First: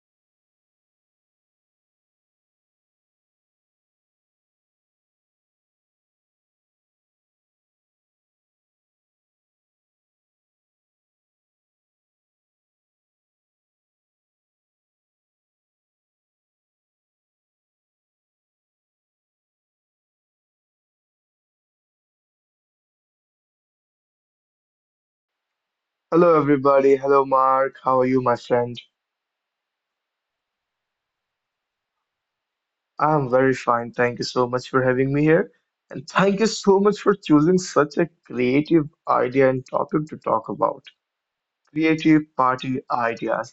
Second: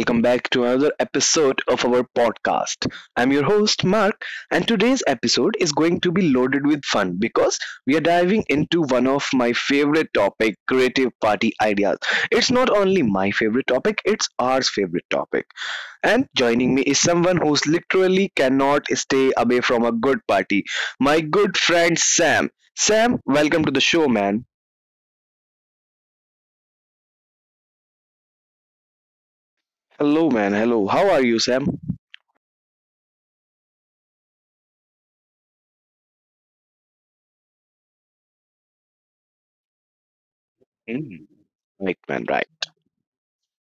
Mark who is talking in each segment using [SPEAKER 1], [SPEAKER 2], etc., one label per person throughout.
[SPEAKER 1] Welcome back to another episode of our podcast. I'm your host, Mark, and today's episode is going to be loaded with fun because we are diving into one of my favorite topic, creative party ideas. It's not only my favorite topic, it's our favorite topic. And joining me is someone who's literally cannot stay away from a good party, my good friend Sam. Sam, welcome to the show, man.
[SPEAKER 2] Hello, everybody. Hello, Mark. How are you, my friend?
[SPEAKER 1] Hello, man. Hello. How are you, Sam?
[SPEAKER 2] I'm very fine. Thank you so much for having me here. And thank you so much for choosing such a creative idea and topic to talk about.
[SPEAKER 1] Mm. Right, man.
[SPEAKER 2] Creative
[SPEAKER 1] Right.
[SPEAKER 2] party ideas.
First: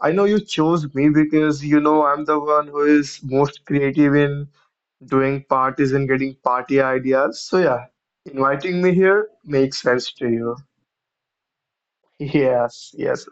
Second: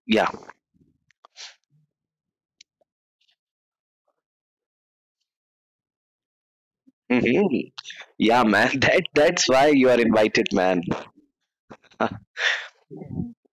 [SPEAKER 2] I know
[SPEAKER 1] Yeah.
[SPEAKER 2] you chose me because you know I'm the one who is most creative in doing parties and getting party
[SPEAKER 1] Hmm.
[SPEAKER 2] ideas. So, yeah,
[SPEAKER 1] Yeah, man. That
[SPEAKER 2] inviting me
[SPEAKER 1] that's
[SPEAKER 2] here
[SPEAKER 1] why you are
[SPEAKER 2] makes sense
[SPEAKER 1] invited,
[SPEAKER 2] to
[SPEAKER 1] man.
[SPEAKER 2] you. Yes, yes,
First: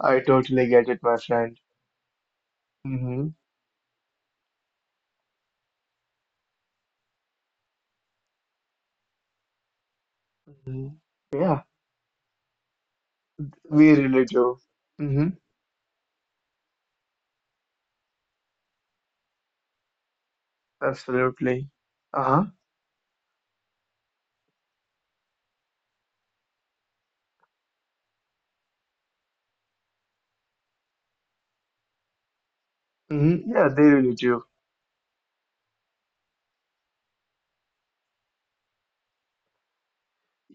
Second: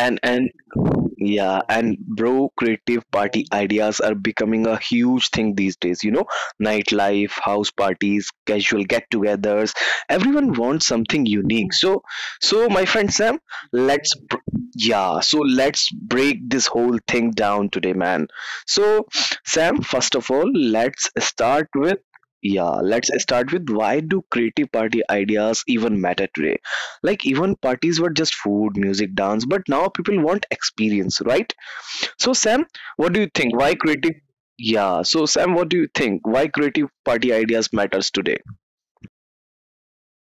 [SPEAKER 2] I
[SPEAKER 1] and
[SPEAKER 2] totally get it, my friend.
[SPEAKER 1] yeah, and bro, creative
[SPEAKER 2] Mm-hmm.
[SPEAKER 1] party ideas are becoming a huge thing these days. You know, nightlife, house parties, casual get-togethers. Everyone
[SPEAKER 2] hmm
[SPEAKER 1] wants something
[SPEAKER 2] Yeah,
[SPEAKER 1] unique. So, my friend Sam,
[SPEAKER 2] we
[SPEAKER 1] let's
[SPEAKER 2] really
[SPEAKER 1] br-
[SPEAKER 2] do. hmm
[SPEAKER 1] yeah, so let's break this whole thing down today, man. So, Sam, first of all, let's
[SPEAKER 2] Absolutely.
[SPEAKER 1] start with
[SPEAKER 2] Uh-huh.
[SPEAKER 1] yeah, let's start with why do creative party ideas even matter today? Like even parties were just food, music, dance, but now people want experience, right? So Sam, what do you
[SPEAKER 2] Yeah,
[SPEAKER 1] think?
[SPEAKER 2] they
[SPEAKER 1] Why
[SPEAKER 2] really
[SPEAKER 1] creative?
[SPEAKER 2] do.
[SPEAKER 1] Yeah. So Sam, what do you think? Why creative party ideas matters today?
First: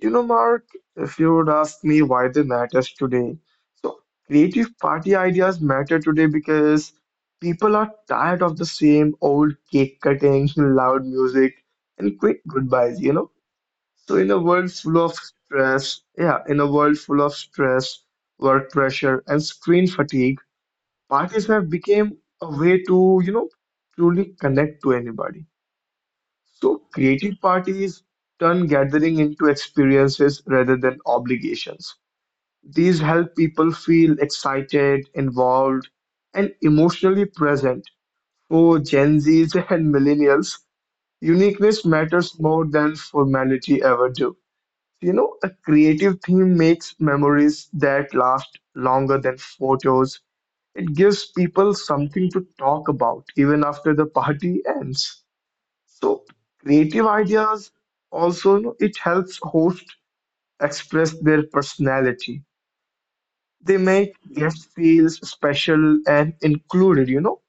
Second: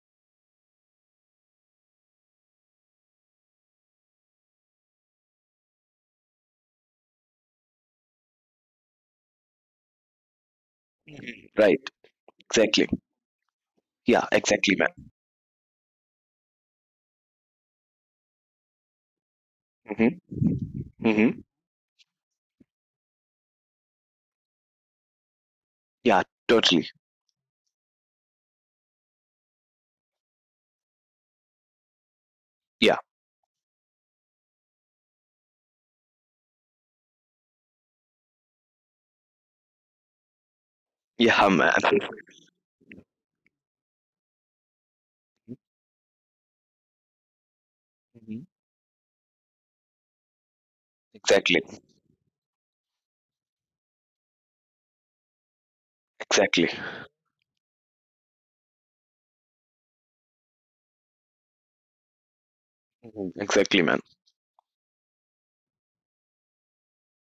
[SPEAKER 2] You know, Mark, if you would ask me why they matters today, so creative party ideas matter today because people are tired of the same old cake cutting, loud music,
[SPEAKER 1] Mhm. Right.
[SPEAKER 2] and quick
[SPEAKER 1] Exactly.
[SPEAKER 2] goodbyes, you know? So in
[SPEAKER 1] Yeah.
[SPEAKER 2] a world
[SPEAKER 1] Exactly, man.
[SPEAKER 2] full of stress, yeah, in a world full of stress, work pressure, and screen fatigue,
[SPEAKER 1] Mm-hmm.
[SPEAKER 2] parties
[SPEAKER 1] Mm-hmm.
[SPEAKER 2] have become a way to, you know, truly connect to anybody.
[SPEAKER 1] Yeah.
[SPEAKER 2] So
[SPEAKER 1] Totally.
[SPEAKER 2] creative parties turn gathering into experiences rather than obligations. These
[SPEAKER 1] Yeah.
[SPEAKER 2] help people feel excited, involved, and emotionally present. For Gen Zs and millennials,
[SPEAKER 1] Yeah,
[SPEAKER 2] uniqueness
[SPEAKER 1] man.
[SPEAKER 2] matters more than formality ever do. You know, a creative theme makes memories that
[SPEAKER 1] Hmm.
[SPEAKER 2] last longer than photos. It gives
[SPEAKER 1] Exactly.
[SPEAKER 2] people something to talk about even after the party ends. So
[SPEAKER 1] Exactly.
[SPEAKER 2] creative ideas also, you know, it helps hosts express their personality.
[SPEAKER 1] Mhm.
[SPEAKER 2] They
[SPEAKER 1] Exactly,
[SPEAKER 2] make
[SPEAKER 1] man.
[SPEAKER 2] guests feel special and included, you know.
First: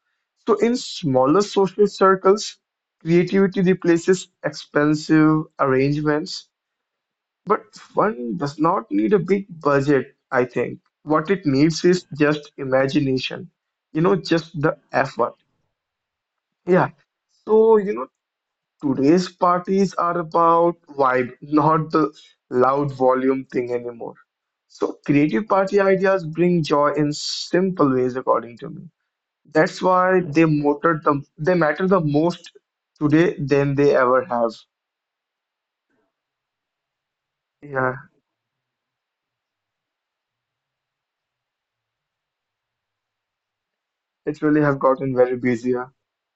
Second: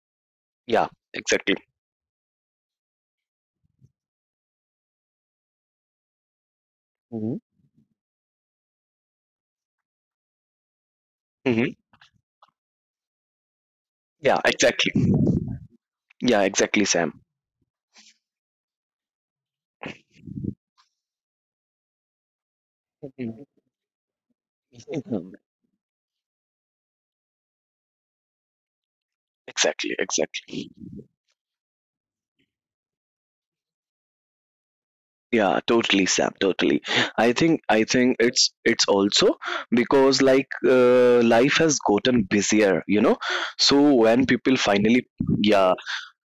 [SPEAKER 2] So in
[SPEAKER 1] Yeah.
[SPEAKER 2] smaller
[SPEAKER 1] Exactly.
[SPEAKER 2] social circles, creativity replaces expensive arrangements,
[SPEAKER 1] Hmm.
[SPEAKER 2] but fun does not need a big budget, I think. What it
[SPEAKER 1] Hmm.
[SPEAKER 2] needs is just imagination, you know,
[SPEAKER 1] Yeah.
[SPEAKER 2] just the
[SPEAKER 1] Exactly.
[SPEAKER 2] effort.
[SPEAKER 1] Yeah. Exactly,
[SPEAKER 2] Yeah.
[SPEAKER 1] Sam.
[SPEAKER 2] So, you know, today's parties are about vibe, not the loud volume
[SPEAKER 1] Mhm.
[SPEAKER 2] thing anymore. So,
[SPEAKER 1] Mhm.
[SPEAKER 2] creative party ideas bring joy in simple ways, according to me. That's
[SPEAKER 1] Exactly.
[SPEAKER 2] why
[SPEAKER 1] Exactly.
[SPEAKER 2] they matter the most today than they ever have.
[SPEAKER 1] Yeah, totally, Sam. Totally. I think I
[SPEAKER 2] Yeah,
[SPEAKER 1] think it's also because like life has gotten busier, So when
[SPEAKER 2] it really
[SPEAKER 1] people
[SPEAKER 2] have
[SPEAKER 1] finally,
[SPEAKER 2] gotten very busy.
[SPEAKER 1] yeah,
[SPEAKER 2] Yeah,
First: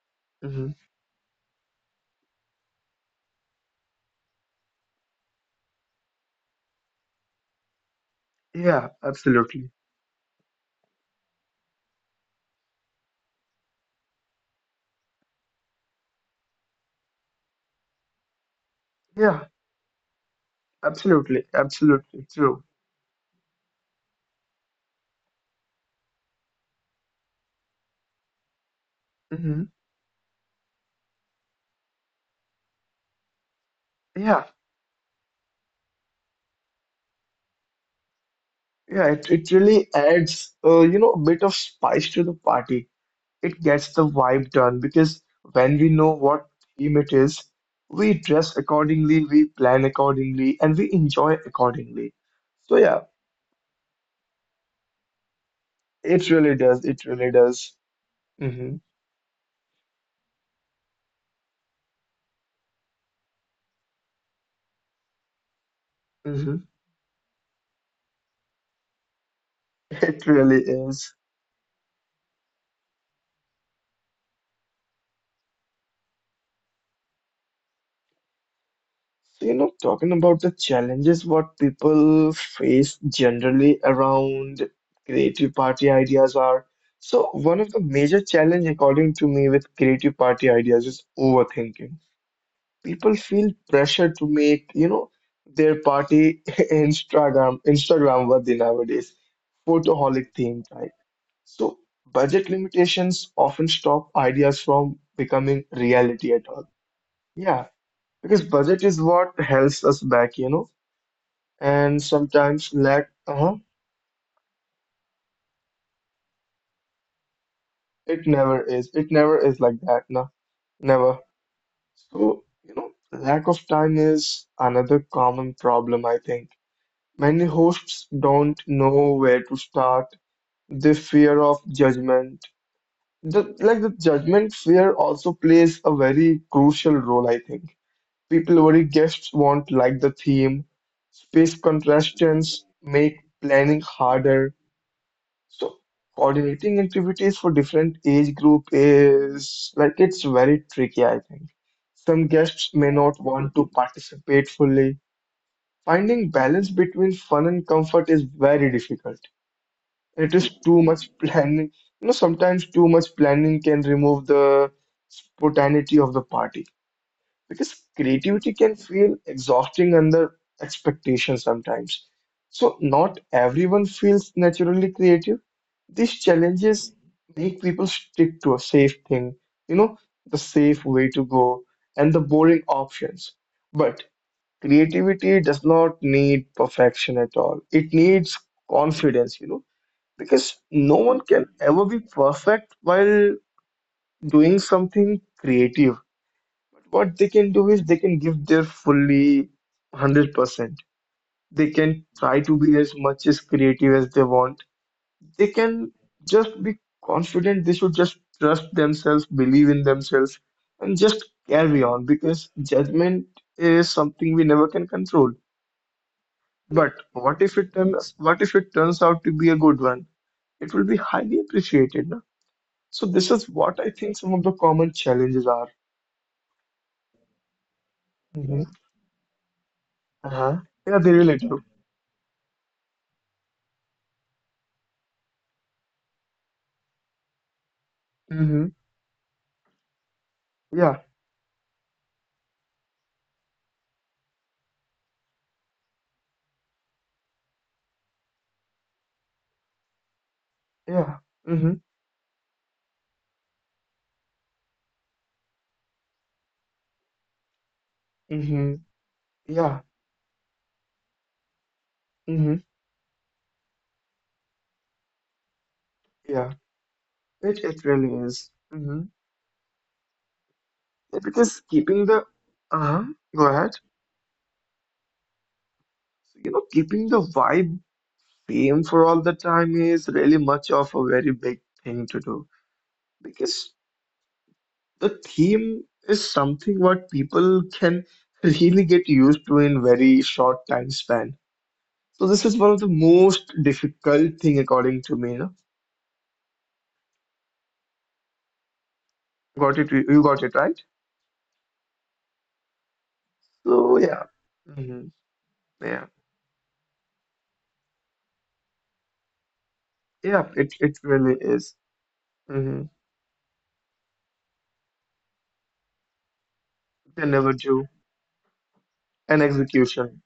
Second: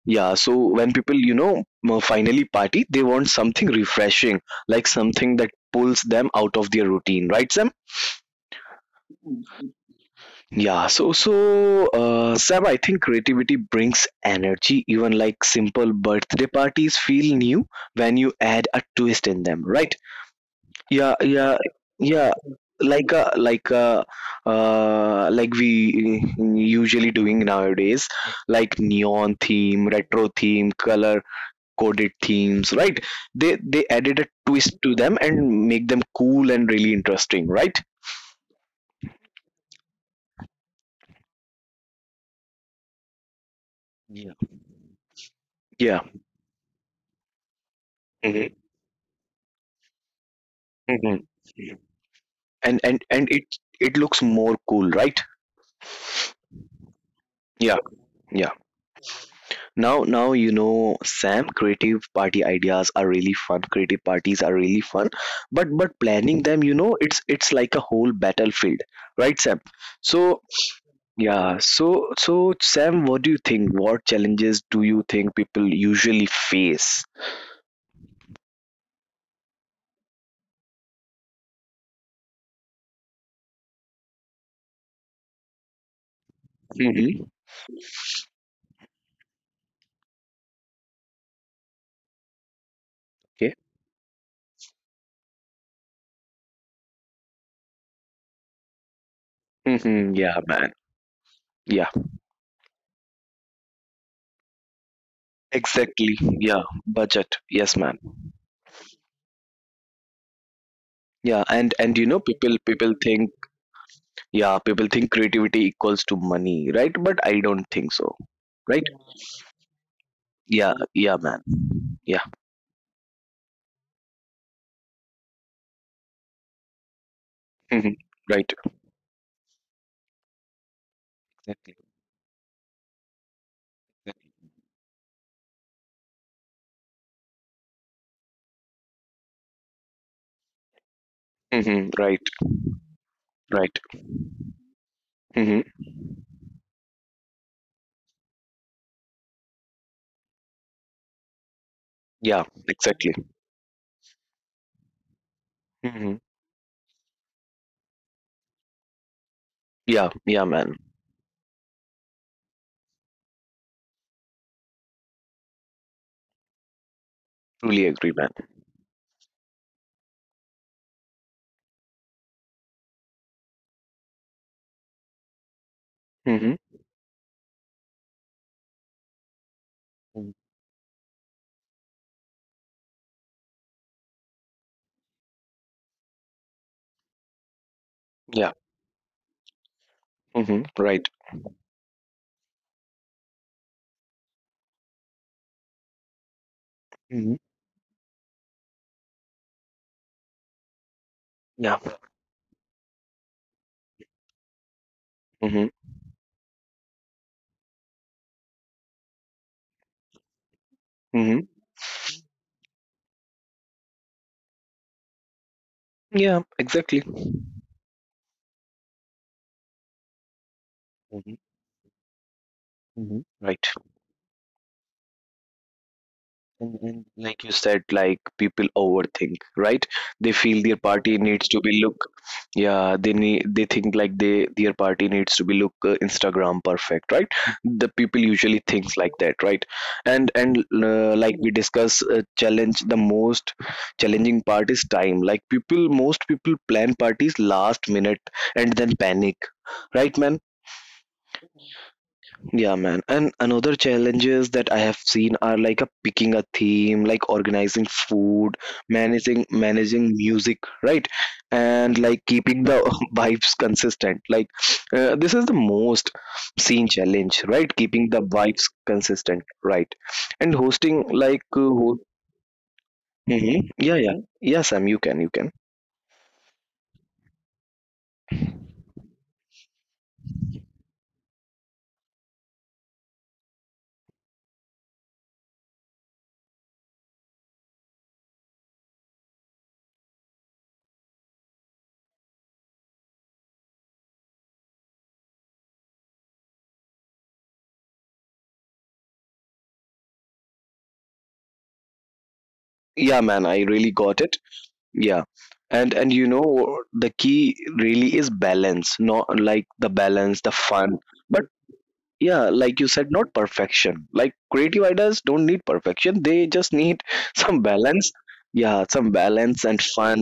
[SPEAKER 1] yeah. So
[SPEAKER 2] Mhm.
[SPEAKER 1] when people, finally party, they want something refreshing, like something that pulls them out of their routine, right, Sam?
[SPEAKER 2] Yeah, absolutely.
[SPEAKER 1] Yeah. So, Sam, I think creativity brings energy. Even like simple birthday parties feel new when you add a twist in
[SPEAKER 2] Yeah,
[SPEAKER 1] them, right? Yeah,
[SPEAKER 2] absolutely,
[SPEAKER 1] yeah,
[SPEAKER 2] absolutely
[SPEAKER 1] yeah,
[SPEAKER 2] true.
[SPEAKER 1] like a like a like we usually doing nowadays, like neon
[SPEAKER 2] hmm
[SPEAKER 1] theme, retro theme, color coded themes, right? They added a
[SPEAKER 2] Yeah,
[SPEAKER 1] twist to them and make them cool and really interesting, right?
[SPEAKER 2] yeah, it really adds, you know, a bit of spice to the party. It gets the
[SPEAKER 1] Yeah.
[SPEAKER 2] vibe done because when we
[SPEAKER 1] Yeah.
[SPEAKER 2] know what theme it is, we
[SPEAKER 1] Hmm.
[SPEAKER 2] dress accordingly, we plan accordingly, and we
[SPEAKER 1] Hmm.
[SPEAKER 2] enjoy accordingly.
[SPEAKER 1] And
[SPEAKER 2] So yeah,
[SPEAKER 1] and it looks more cool, right?
[SPEAKER 2] it really does. It really
[SPEAKER 1] Yeah.
[SPEAKER 2] does.
[SPEAKER 1] Yeah.
[SPEAKER 2] hmm
[SPEAKER 1] Now, Sam, creative party ideas are really fun. Creative parties are really fun, but planning them,
[SPEAKER 2] hmm
[SPEAKER 1] it's like a whole battlefield, right, Sam?
[SPEAKER 2] It
[SPEAKER 1] So,
[SPEAKER 2] really is.
[SPEAKER 1] yeah, so, Sam, what do you think? What challenges do you think people usually face?
[SPEAKER 2] So, you know, talking about the challenges what people face generally around creative party ideas are.
[SPEAKER 1] Mm-hmm.
[SPEAKER 2] So one of the major challenge according to me with creative party ideas is overthinking. People feel
[SPEAKER 1] Okay.
[SPEAKER 2] pressure to make, you know, their party Instagram worthy nowadays,
[SPEAKER 1] Mm-hmm.
[SPEAKER 2] photoholic
[SPEAKER 1] Yeah,
[SPEAKER 2] themed,
[SPEAKER 1] man.
[SPEAKER 2] right? So
[SPEAKER 1] Yeah,
[SPEAKER 2] budget limitations often stop ideas from becoming
[SPEAKER 1] exactly.
[SPEAKER 2] reality at
[SPEAKER 1] Yeah,
[SPEAKER 2] all.
[SPEAKER 1] budget.
[SPEAKER 2] Yeah,
[SPEAKER 1] Yes, man.
[SPEAKER 2] because budget is what helps us back, you know,
[SPEAKER 1] Yeah,
[SPEAKER 2] and
[SPEAKER 1] and you know, people
[SPEAKER 2] sometimes
[SPEAKER 1] people
[SPEAKER 2] lack,
[SPEAKER 1] think
[SPEAKER 2] uh-huh,
[SPEAKER 1] yeah, people think creativity equals to money, right? But I don't think
[SPEAKER 2] it
[SPEAKER 1] so,
[SPEAKER 2] never is.
[SPEAKER 1] right?
[SPEAKER 2] It never is like that, no,
[SPEAKER 1] Yeah,
[SPEAKER 2] never.
[SPEAKER 1] yeah, man. Yeah.
[SPEAKER 2] So, you know, lack of time is another common problem, I think. Many hosts
[SPEAKER 1] Mhm.
[SPEAKER 2] don't
[SPEAKER 1] Right.
[SPEAKER 2] know where to start. The fear of
[SPEAKER 1] Exactly.
[SPEAKER 2] judgment. The, like the judgment fear also plays a very crucial role, I think. People worry guests won't like the theme. Space
[SPEAKER 1] Exactly. Hmm. Right.
[SPEAKER 2] constraints make planning
[SPEAKER 1] Right.
[SPEAKER 2] harder. So
[SPEAKER 1] Hmm.
[SPEAKER 2] coordinating activities for different age group is like it's very tricky, I think. Some
[SPEAKER 1] Yeah.
[SPEAKER 2] guests may not
[SPEAKER 1] Exactly.
[SPEAKER 2] want to participate fully. Finding
[SPEAKER 1] Hmm.
[SPEAKER 2] balance between fun and comfort is very difficult.
[SPEAKER 1] Yeah.
[SPEAKER 2] It is
[SPEAKER 1] Yeah,
[SPEAKER 2] too
[SPEAKER 1] man.
[SPEAKER 2] much planning. You know, sometimes too much planning can remove the spontaneity of the party because
[SPEAKER 1] Truly agree, man.
[SPEAKER 2] creativity can feel exhausting under expectation sometimes. So, not everyone feels naturally creative. These
[SPEAKER 1] Hmm.
[SPEAKER 2] challenges make people stick to a safe thing, you know, the
[SPEAKER 1] Mhm.
[SPEAKER 2] safe way to go and the boring options. But creativity does not need perfection at all. It needs
[SPEAKER 1] Yeah.
[SPEAKER 2] confidence, you know, because
[SPEAKER 1] Hmm.
[SPEAKER 2] no one
[SPEAKER 1] Right.
[SPEAKER 2] can ever be perfect while doing something creative. What they can
[SPEAKER 1] Mhm.
[SPEAKER 2] do is they can give their fully 100%. They
[SPEAKER 1] Yeah.
[SPEAKER 2] can try to be as much as creative as they want. They
[SPEAKER 1] Hmm.
[SPEAKER 2] can just be confident. They should just trust themselves, believe in themselves, and just
[SPEAKER 1] Hmm.
[SPEAKER 2] carry on because judgment is something we never can control.
[SPEAKER 1] Yeah.
[SPEAKER 2] But
[SPEAKER 1] Exactly.
[SPEAKER 2] what if it turns out to be a good one? It will be highly
[SPEAKER 1] Mhm.
[SPEAKER 2] appreciated. No? So this
[SPEAKER 1] Mhm.
[SPEAKER 2] is what
[SPEAKER 1] Right.
[SPEAKER 2] I think some of the common challenges are.
[SPEAKER 1] And, like you said, like
[SPEAKER 2] Mm-hmm.
[SPEAKER 1] people overthink, right? They
[SPEAKER 2] Uh-huh.
[SPEAKER 1] feel their
[SPEAKER 2] Yeah, they
[SPEAKER 1] party
[SPEAKER 2] relate to.
[SPEAKER 1] needs to be look, yeah, they need, they think like they their party needs to be look, Instagram perfect, right? The people
[SPEAKER 2] Mm-hmm.
[SPEAKER 1] usually thinks like that, right? And and
[SPEAKER 2] Yeah,
[SPEAKER 1] uh, like we discuss, challenge, the most challenging part is time. Like people, most people plan parties last minute and then panic, right, man?
[SPEAKER 2] yeah. Mm-hmm.
[SPEAKER 1] Yeah, man. And another challenges that I have seen are like a picking a theme, like organizing
[SPEAKER 2] Mm-hmm.
[SPEAKER 1] food, managing
[SPEAKER 2] Yeah.
[SPEAKER 1] managing music, right? And like
[SPEAKER 2] Mm-hmm.
[SPEAKER 1] keeping the vibes consistent. Like, this is the most
[SPEAKER 2] Yeah.
[SPEAKER 1] seen
[SPEAKER 2] It
[SPEAKER 1] challenge,
[SPEAKER 2] it
[SPEAKER 1] right?
[SPEAKER 2] really
[SPEAKER 1] Keeping the
[SPEAKER 2] is.
[SPEAKER 1] vibes
[SPEAKER 2] Mm-hmm.
[SPEAKER 1] consistent, right? And
[SPEAKER 2] Yeah,
[SPEAKER 1] hosting
[SPEAKER 2] because
[SPEAKER 1] like
[SPEAKER 2] keeping the uh-huh. Go ahead.
[SPEAKER 1] Mhm. Yeah, yeah, yeah, Sam. You can, you can.
[SPEAKER 2] So, you know, keeping the vibe same for all the time is really much of a very big thing to do because the theme is something what people can really get used to in very short time span. So this is one of the most difficult thing according to me. No? Got it? You got it right.
[SPEAKER 1] Yeah, man. I
[SPEAKER 2] So
[SPEAKER 1] really
[SPEAKER 2] yeah,
[SPEAKER 1] got it.
[SPEAKER 2] hmm
[SPEAKER 1] Yeah.
[SPEAKER 2] yeah,
[SPEAKER 1] And you know the key really is balance, not like the balance
[SPEAKER 2] yeah.
[SPEAKER 1] the
[SPEAKER 2] It
[SPEAKER 1] fun,
[SPEAKER 2] really
[SPEAKER 1] but
[SPEAKER 2] is.
[SPEAKER 1] yeah,
[SPEAKER 2] hmm
[SPEAKER 1] like you said, not perfection, like creative ideas don't need perfection, they just need
[SPEAKER 2] They never
[SPEAKER 1] some
[SPEAKER 2] do
[SPEAKER 1] balance. Yeah, some
[SPEAKER 2] an
[SPEAKER 1] balance and
[SPEAKER 2] execution.
[SPEAKER 1] fun.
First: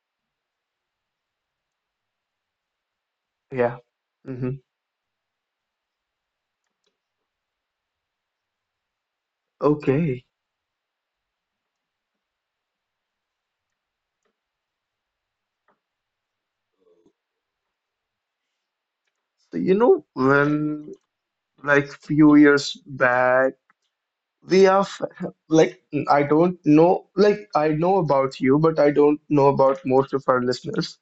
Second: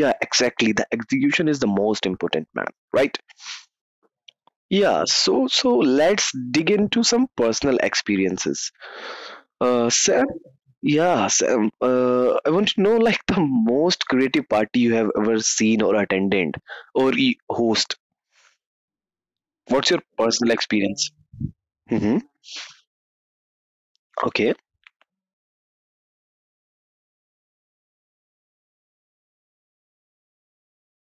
[SPEAKER 1] Yeah, exactly, the execution is the most important, man, right?
[SPEAKER 2] Yeah. hmm
[SPEAKER 1] Yeah. So let's dig into some personal experiences,
[SPEAKER 2] Okay.
[SPEAKER 1] Sam, yeah, Sam. I want to know like the most creative party you have ever seen or attended or host.
[SPEAKER 2] So you
[SPEAKER 1] What's your
[SPEAKER 2] know
[SPEAKER 1] personal
[SPEAKER 2] when
[SPEAKER 1] experience?
[SPEAKER 2] like
[SPEAKER 1] Mm-hmm.
[SPEAKER 2] few years back
[SPEAKER 1] Okay.
[SPEAKER 2] we are f- like, I don't know, like I know about you, but I don't know about most of our listeners.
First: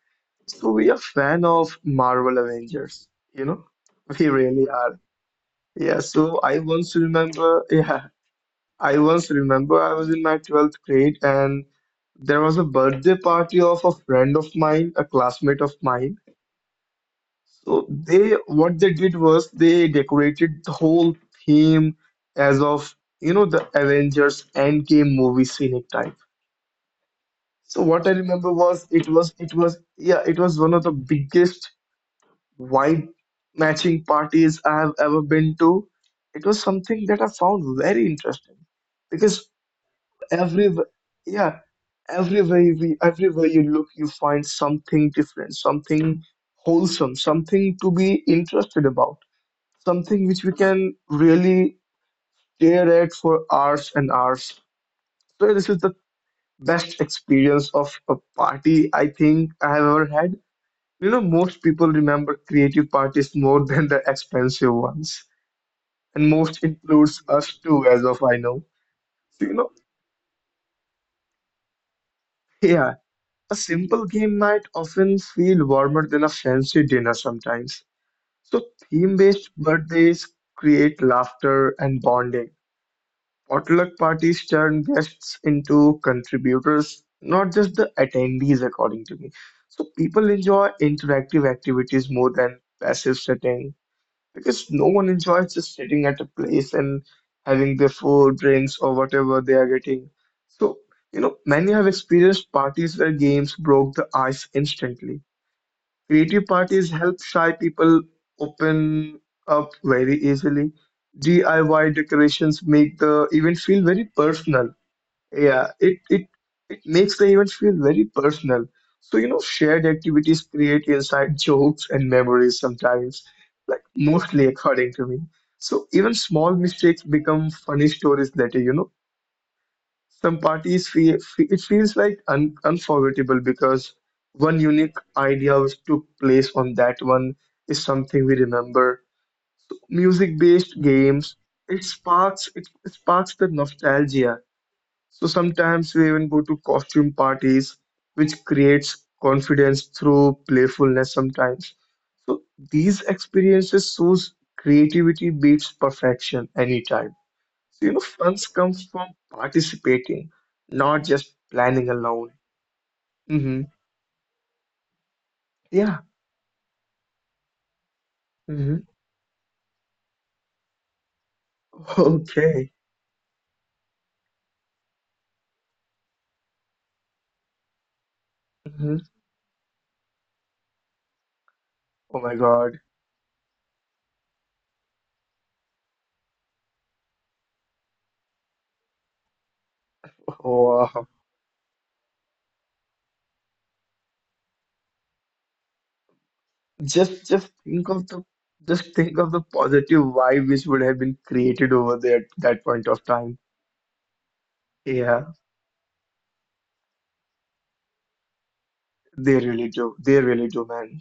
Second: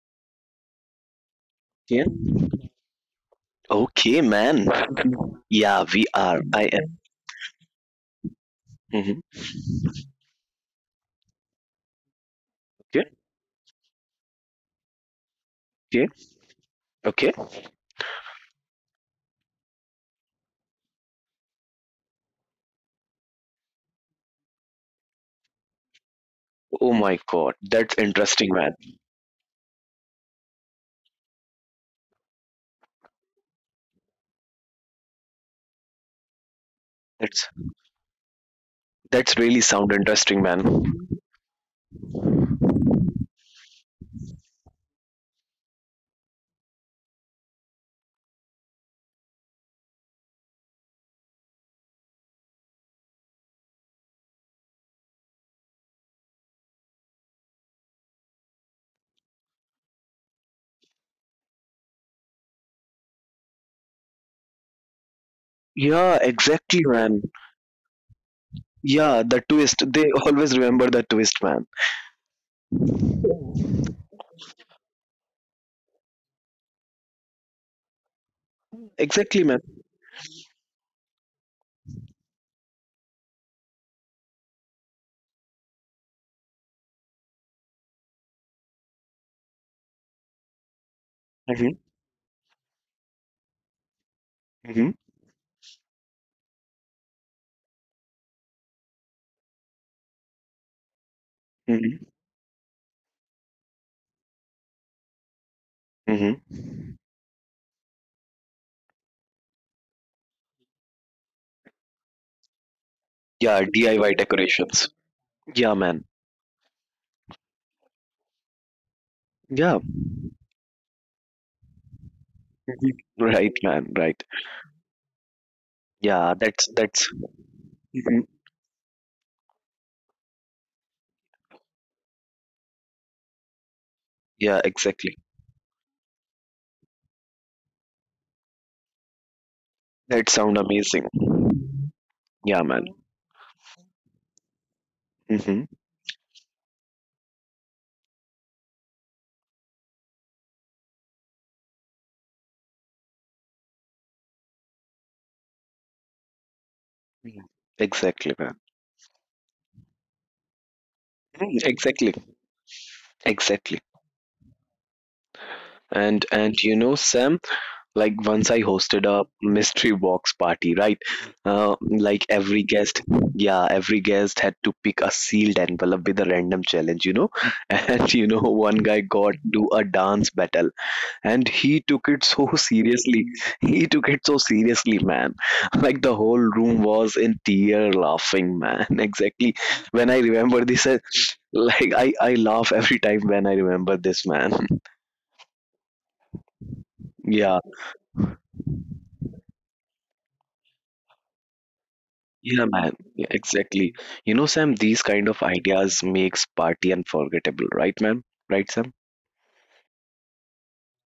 [SPEAKER 2] So we are fan of
[SPEAKER 1] Yeah.
[SPEAKER 2] Marvel Avengers. You know,
[SPEAKER 1] Okay,
[SPEAKER 2] we really
[SPEAKER 1] man.
[SPEAKER 2] are.
[SPEAKER 1] Yeah,
[SPEAKER 2] Yeah,
[SPEAKER 1] we
[SPEAKER 2] so
[SPEAKER 1] are.
[SPEAKER 2] I
[SPEAKER 1] I
[SPEAKER 2] once
[SPEAKER 1] am.
[SPEAKER 2] remember, yeah, I once
[SPEAKER 1] Mm-hmm.
[SPEAKER 2] remember I was in my 12th grade and there was a
[SPEAKER 1] Okay.
[SPEAKER 2] birthday party of a friend of mine, a classmate of
[SPEAKER 1] Okay.
[SPEAKER 2] mine.
[SPEAKER 1] Okay.
[SPEAKER 2] So they, what they did was they decorated the whole theme as of, you know, the Avengers Endgame movie scenic type.
[SPEAKER 1] Oh my God,
[SPEAKER 2] So
[SPEAKER 1] that's
[SPEAKER 2] what I
[SPEAKER 1] interesting,
[SPEAKER 2] remember
[SPEAKER 1] man.
[SPEAKER 2] was yeah, it was one of the biggest wide matching parties I have ever been to. It was something that I
[SPEAKER 1] That's
[SPEAKER 2] found very interesting
[SPEAKER 1] that's
[SPEAKER 2] because
[SPEAKER 1] really sound interesting,
[SPEAKER 2] every
[SPEAKER 1] man.
[SPEAKER 2] yeah, everywhere you look, you find something different, something wholesome, something to be interested about, something which we can really stare at for hours and hours. So this is the best experience of a party I think I have ever had. You know, most people remember creative parties more than the expensive ones,
[SPEAKER 1] Yeah,
[SPEAKER 2] and most
[SPEAKER 1] exactly,
[SPEAKER 2] includes
[SPEAKER 1] man.
[SPEAKER 2] us too, as of I know.
[SPEAKER 1] Yeah,
[SPEAKER 2] So,
[SPEAKER 1] the
[SPEAKER 2] you know,
[SPEAKER 1] twist. They always remember the twist, man.
[SPEAKER 2] yeah, a simple game night often feel warmer than a fancy dinner sometimes. So,
[SPEAKER 1] Exactly,
[SPEAKER 2] theme-based
[SPEAKER 1] man.
[SPEAKER 2] birthdays create laughter and bonding. Potluck parties turn guests into contributors, not just the attendees, according to me. So, people enjoy interactive
[SPEAKER 1] Mm-hmm.
[SPEAKER 2] activities more than passive sitting, because no
[SPEAKER 1] Mm-hmm.
[SPEAKER 2] one enjoys just sitting at a place and having their food, drinks, or whatever they are getting. So, you know, many have
[SPEAKER 1] Mm-hmm.
[SPEAKER 2] experienced parties where games broke the ice instantly. Creative parties
[SPEAKER 1] Mm-hmm.
[SPEAKER 2] help shy people open up very easily. DIY decorations make the
[SPEAKER 1] Yeah,
[SPEAKER 2] event feel very
[SPEAKER 1] DIY
[SPEAKER 2] personal.
[SPEAKER 1] decorations. Yeah,
[SPEAKER 2] Yeah,
[SPEAKER 1] man.
[SPEAKER 2] it makes the event feel very personal. So, you know,
[SPEAKER 1] Yeah.
[SPEAKER 2] shared activities create inside jokes and memories
[SPEAKER 1] Mhm.
[SPEAKER 2] sometimes,
[SPEAKER 1] Right,
[SPEAKER 2] like
[SPEAKER 1] man. Right.
[SPEAKER 2] mostly according to me. So even
[SPEAKER 1] Yeah,
[SPEAKER 2] small
[SPEAKER 1] that's that's.
[SPEAKER 2] mistakes become funny
[SPEAKER 1] Mhm.
[SPEAKER 2] stories later, you know. Some parties feel fe- It feels like un unforgettable because
[SPEAKER 1] Yeah,
[SPEAKER 2] one unique
[SPEAKER 1] exactly.
[SPEAKER 2] idea which took place on that one is something we remember.
[SPEAKER 1] That sound
[SPEAKER 2] Music-based
[SPEAKER 1] amazing.
[SPEAKER 2] games,
[SPEAKER 1] Yeah,
[SPEAKER 2] it
[SPEAKER 1] man.
[SPEAKER 2] sparks the nostalgia. So
[SPEAKER 1] Mm-hmm.
[SPEAKER 2] sometimes we even go to costume parties, which creates confidence through playfulness sometimes. So these experiences shows creativity beats perfection anytime. So you know,
[SPEAKER 1] Exactly,
[SPEAKER 2] funs
[SPEAKER 1] man.
[SPEAKER 2] comes from participating, not just
[SPEAKER 1] Mm.
[SPEAKER 2] planning
[SPEAKER 1] Exactly.
[SPEAKER 2] alone. hmm
[SPEAKER 1] Exactly.
[SPEAKER 2] Yeah.
[SPEAKER 1] And you know, Sam, like once I
[SPEAKER 2] hmm
[SPEAKER 1] hosted a mystery box party, right? uh, like,
[SPEAKER 2] Okay.
[SPEAKER 1] every guest had to pick a sealed envelope with a random challenge. And one guy
[SPEAKER 2] hmm
[SPEAKER 1] got to a dance battle, and he took it
[SPEAKER 2] Oh my
[SPEAKER 1] so
[SPEAKER 2] God.
[SPEAKER 1] seriously. He took it so seriously, man. Like the whole room was in tear laughing, man. Exactly, when I remember this.
[SPEAKER 2] Wow.
[SPEAKER 1] Like I laugh every time when I remember this, man.
[SPEAKER 2] Just
[SPEAKER 1] Yeah.
[SPEAKER 2] just think of the positive vibe which would have been created over there at
[SPEAKER 1] Yeah,
[SPEAKER 2] that
[SPEAKER 1] man.
[SPEAKER 2] point of
[SPEAKER 1] Yeah,
[SPEAKER 2] time.
[SPEAKER 1] exactly. You know, Sam, these kind
[SPEAKER 2] Yeah.
[SPEAKER 1] of ideas makes party unforgettable, right, man? Right, Sam?
[SPEAKER 2] They really do. They really do, man.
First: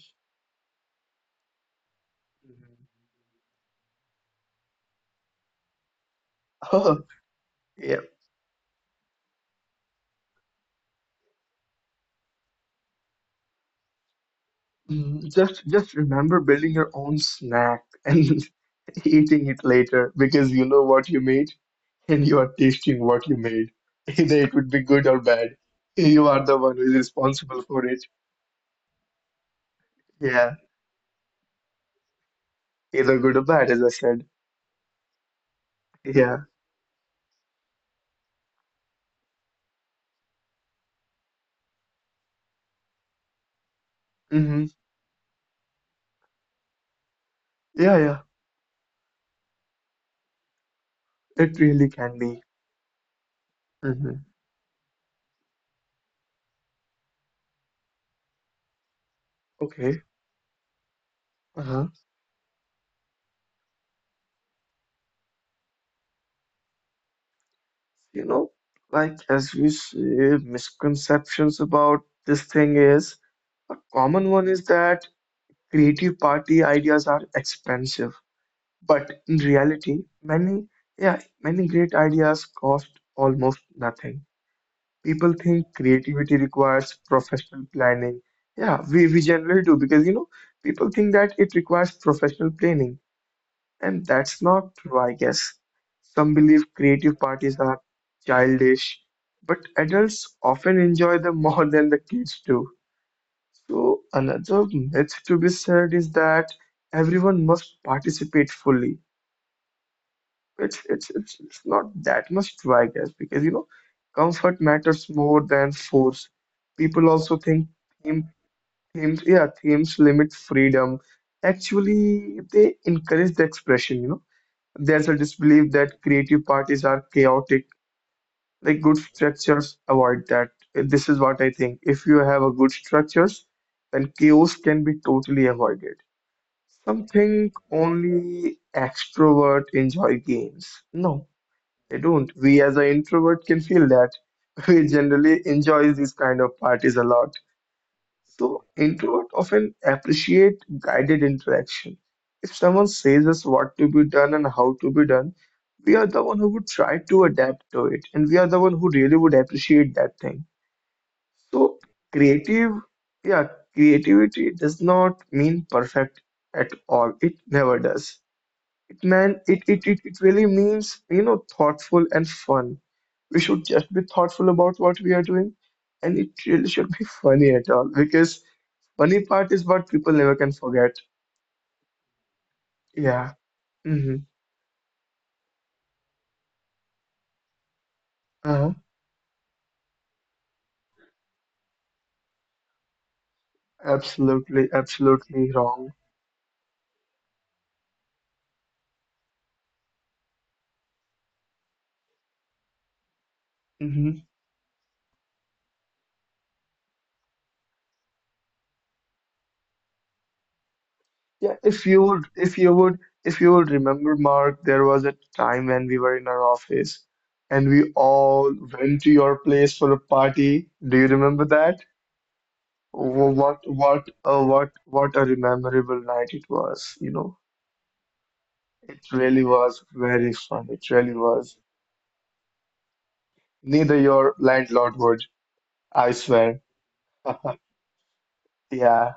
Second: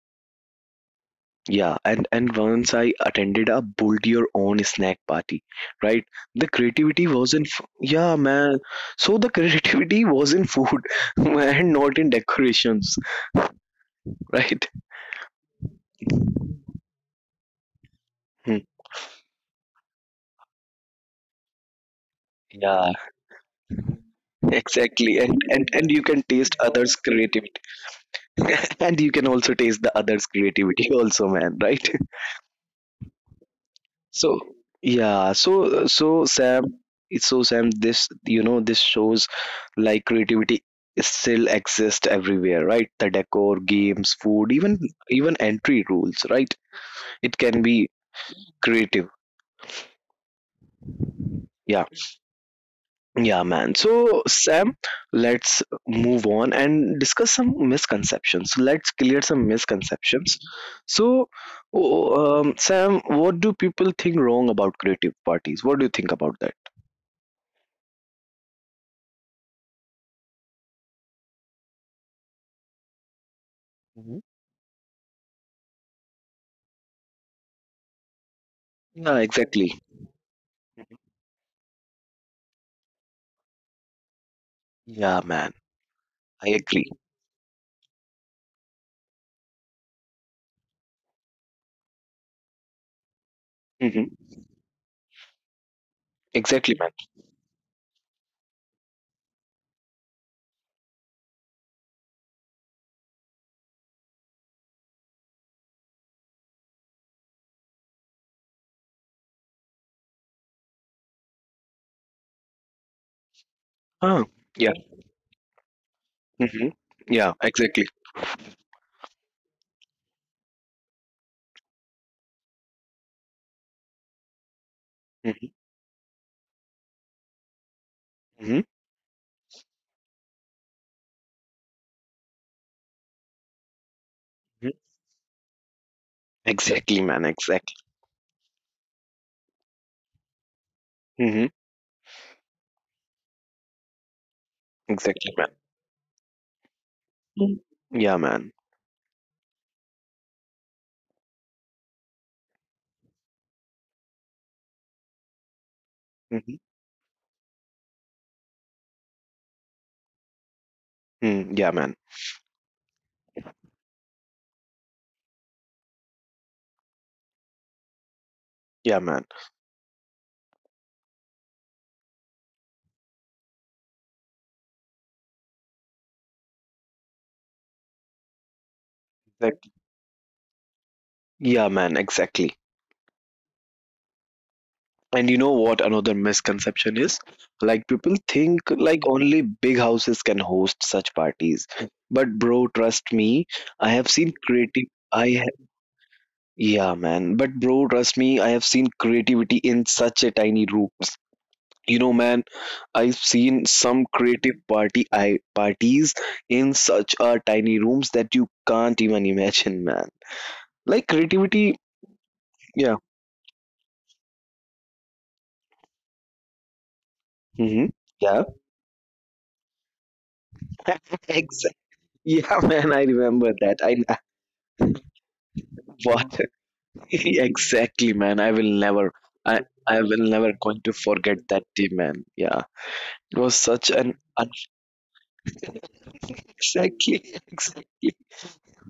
[SPEAKER 1] Yeah, and once
[SPEAKER 2] Mhm.
[SPEAKER 1] I attended a build your own snack party, right? The
[SPEAKER 2] Oh,
[SPEAKER 1] creativity was in,
[SPEAKER 2] yeah.
[SPEAKER 1] yeah, man. So the creativity was in food and not in decorations, right?
[SPEAKER 2] Mm, just remember building your own snack and
[SPEAKER 1] Hmm.
[SPEAKER 2] eating it later because you know what you made and you are
[SPEAKER 1] Yeah,
[SPEAKER 2] tasting what you made. Either it would be good
[SPEAKER 1] exactly.
[SPEAKER 2] or bad.
[SPEAKER 1] And you can
[SPEAKER 2] You are
[SPEAKER 1] taste
[SPEAKER 2] the one who
[SPEAKER 1] others'
[SPEAKER 2] is
[SPEAKER 1] creativity,
[SPEAKER 2] responsible for it.
[SPEAKER 1] and you can also taste the others'
[SPEAKER 2] Yeah,
[SPEAKER 1] creativity also, man, right?
[SPEAKER 2] either good or bad, as I said.
[SPEAKER 1] So, yeah,
[SPEAKER 2] Yeah.
[SPEAKER 1] So Sam, this you know this shows like creativity still exists everywhere, right? The decor, games, food,
[SPEAKER 2] hmm
[SPEAKER 1] even entry rules, right? It can be
[SPEAKER 2] Yeah, yeah.
[SPEAKER 1] creative.
[SPEAKER 2] It really
[SPEAKER 1] Yeah,
[SPEAKER 2] can be.
[SPEAKER 1] yeah, man.
[SPEAKER 2] hmm
[SPEAKER 1] So Sam, let's move on and discuss some misconceptions. Let's clear some
[SPEAKER 2] Okay.
[SPEAKER 1] misconceptions. So,
[SPEAKER 2] Uh-huh.
[SPEAKER 1] oh, Sam, what do people think wrong about creative parties? What do you think about that?
[SPEAKER 2] You know, like as we say, misconceptions about this thing is. A common
[SPEAKER 1] Mhm.
[SPEAKER 2] one is that creative party ideas are expensive, but
[SPEAKER 1] Yeah,
[SPEAKER 2] in
[SPEAKER 1] exactly.
[SPEAKER 2] reality, many yeah, many great ideas cost almost nothing. People
[SPEAKER 1] Yeah, man.
[SPEAKER 2] think creativity
[SPEAKER 1] I
[SPEAKER 2] requires
[SPEAKER 1] agree.
[SPEAKER 2] professional planning. Yeah, we generally do because you know people think that it requires professional planning, and
[SPEAKER 1] Hmm.
[SPEAKER 2] that's not true, I guess. Some believe
[SPEAKER 1] Exactly, man.
[SPEAKER 2] creative parties are childish, but adults often enjoy them more than the kids do. So another myth to be said is that everyone must participate fully. It's not that much true, I guess, because you know,
[SPEAKER 1] Huh.
[SPEAKER 2] comfort
[SPEAKER 1] Yeah.
[SPEAKER 2] matters more than force.
[SPEAKER 1] Hmm.
[SPEAKER 2] People also
[SPEAKER 1] Yeah,
[SPEAKER 2] think
[SPEAKER 1] exactly.
[SPEAKER 2] theme, themes yeah themes limit freedom. Actually, they encourage the expression. You know, there's a
[SPEAKER 1] Mm-hmm.
[SPEAKER 2] disbelief that creative parties are chaotic. Like
[SPEAKER 1] Hmm.
[SPEAKER 2] good structures avoid that. This is what I think. If you have a good structures, then chaos can be totally avoided. Some
[SPEAKER 1] Exactly, man.
[SPEAKER 2] think
[SPEAKER 1] Exactly.
[SPEAKER 2] only extrovert enjoy games. No,
[SPEAKER 1] Hmm.
[SPEAKER 2] they don't. We as an introvert can feel that. We generally
[SPEAKER 1] Exactly, man.
[SPEAKER 2] enjoy these kind of parties a lot.
[SPEAKER 1] Mm. Yeah,
[SPEAKER 2] So
[SPEAKER 1] man.
[SPEAKER 2] introvert often appreciate guided interaction. If someone says us what to be done and how to be done, we are the one who would
[SPEAKER 1] Hmm.
[SPEAKER 2] try to adapt to it, and we are the one who really would appreciate that thing.
[SPEAKER 1] Mm,
[SPEAKER 2] So
[SPEAKER 1] yeah, man.
[SPEAKER 2] creative, yeah, creativity does not mean perfect at all. It never does. It
[SPEAKER 1] Yeah,
[SPEAKER 2] man,
[SPEAKER 1] man.
[SPEAKER 2] it really means, thoughtful and fun. We should just be thoughtful about what we are doing, and it really should be funny at all because funny part is what
[SPEAKER 1] Exactly.
[SPEAKER 2] people never can forget.
[SPEAKER 1] Yeah, man. Exactly.
[SPEAKER 2] Yeah. Mm-hmm.
[SPEAKER 1] And you know what another misconception is? Like people
[SPEAKER 2] Uh-huh.
[SPEAKER 1] think like only big houses can host such parties. But bro, trust me, I have seen
[SPEAKER 2] Absolutely,
[SPEAKER 1] creative.
[SPEAKER 2] absolutely
[SPEAKER 1] I
[SPEAKER 2] wrong.
[SPEAKER 1] Yeah, man. But bro, trust me, I have seen creativity in such a tiny room. You know, man, I've seen
[SPEAKER 2] Mm-hmm.
[SPEAKER 1] some creative party I parties in such a tiny rooms that you can't even imagine, man. Like
[SPEAKER 2] Yeah, if you
[SPEAKER 1] creativity,
[SPEAKER 2] would, if you would,
[SPEAKER 1] yeah.
[SPEAKER 2] if you would remember, Mark, there was a time when we were in our office and we
[SPEAKER 1] Hmm.
[SPEAKER 2] all
[SPEAKER 1] Yeah.
[SPEAKER 2] went to your place for a party. Do you remember that?
[SPEAKER 1] Exactly. Yeah, man, I
[SPEAKER 2] Wh- What
[SPEAKER 1] remember that.
[SPEAKER 2] what
[SPEAKER 1] I
[SPEAKER 2] a what what a memorable night it
[SPEAKER 1] what
[SPEAKER 2] was, you know.
[SPEAKER 1] exactly, man. I will
[SPEAKER 2] It
[SPEAKER 1] never.
[SPEAKER 2] really was
[SPEAKER 1] I I
[SPEAKER 2] very
[SPEAKER 1] will
[SPEAKER 2] fun.
[SPEAKER 1] never
[SPEAKER 2] It
[SPEAKER 1] going
[SPEAKER 2] really
[SPEAKER 1] to
[SPEAKER 2] was.
[SPEAKER 1] forget that day, man. Yeah. It was
[SPEAKER 2] Neither
[SPEAKER 1] such
[SPEAKER 2] your
[SPEAKER 1] an
[SPEAKER 2] landlord would, I swear.
[SPEAKER 1] exactly. Exactly.
[SPEAKER 2] Yeah.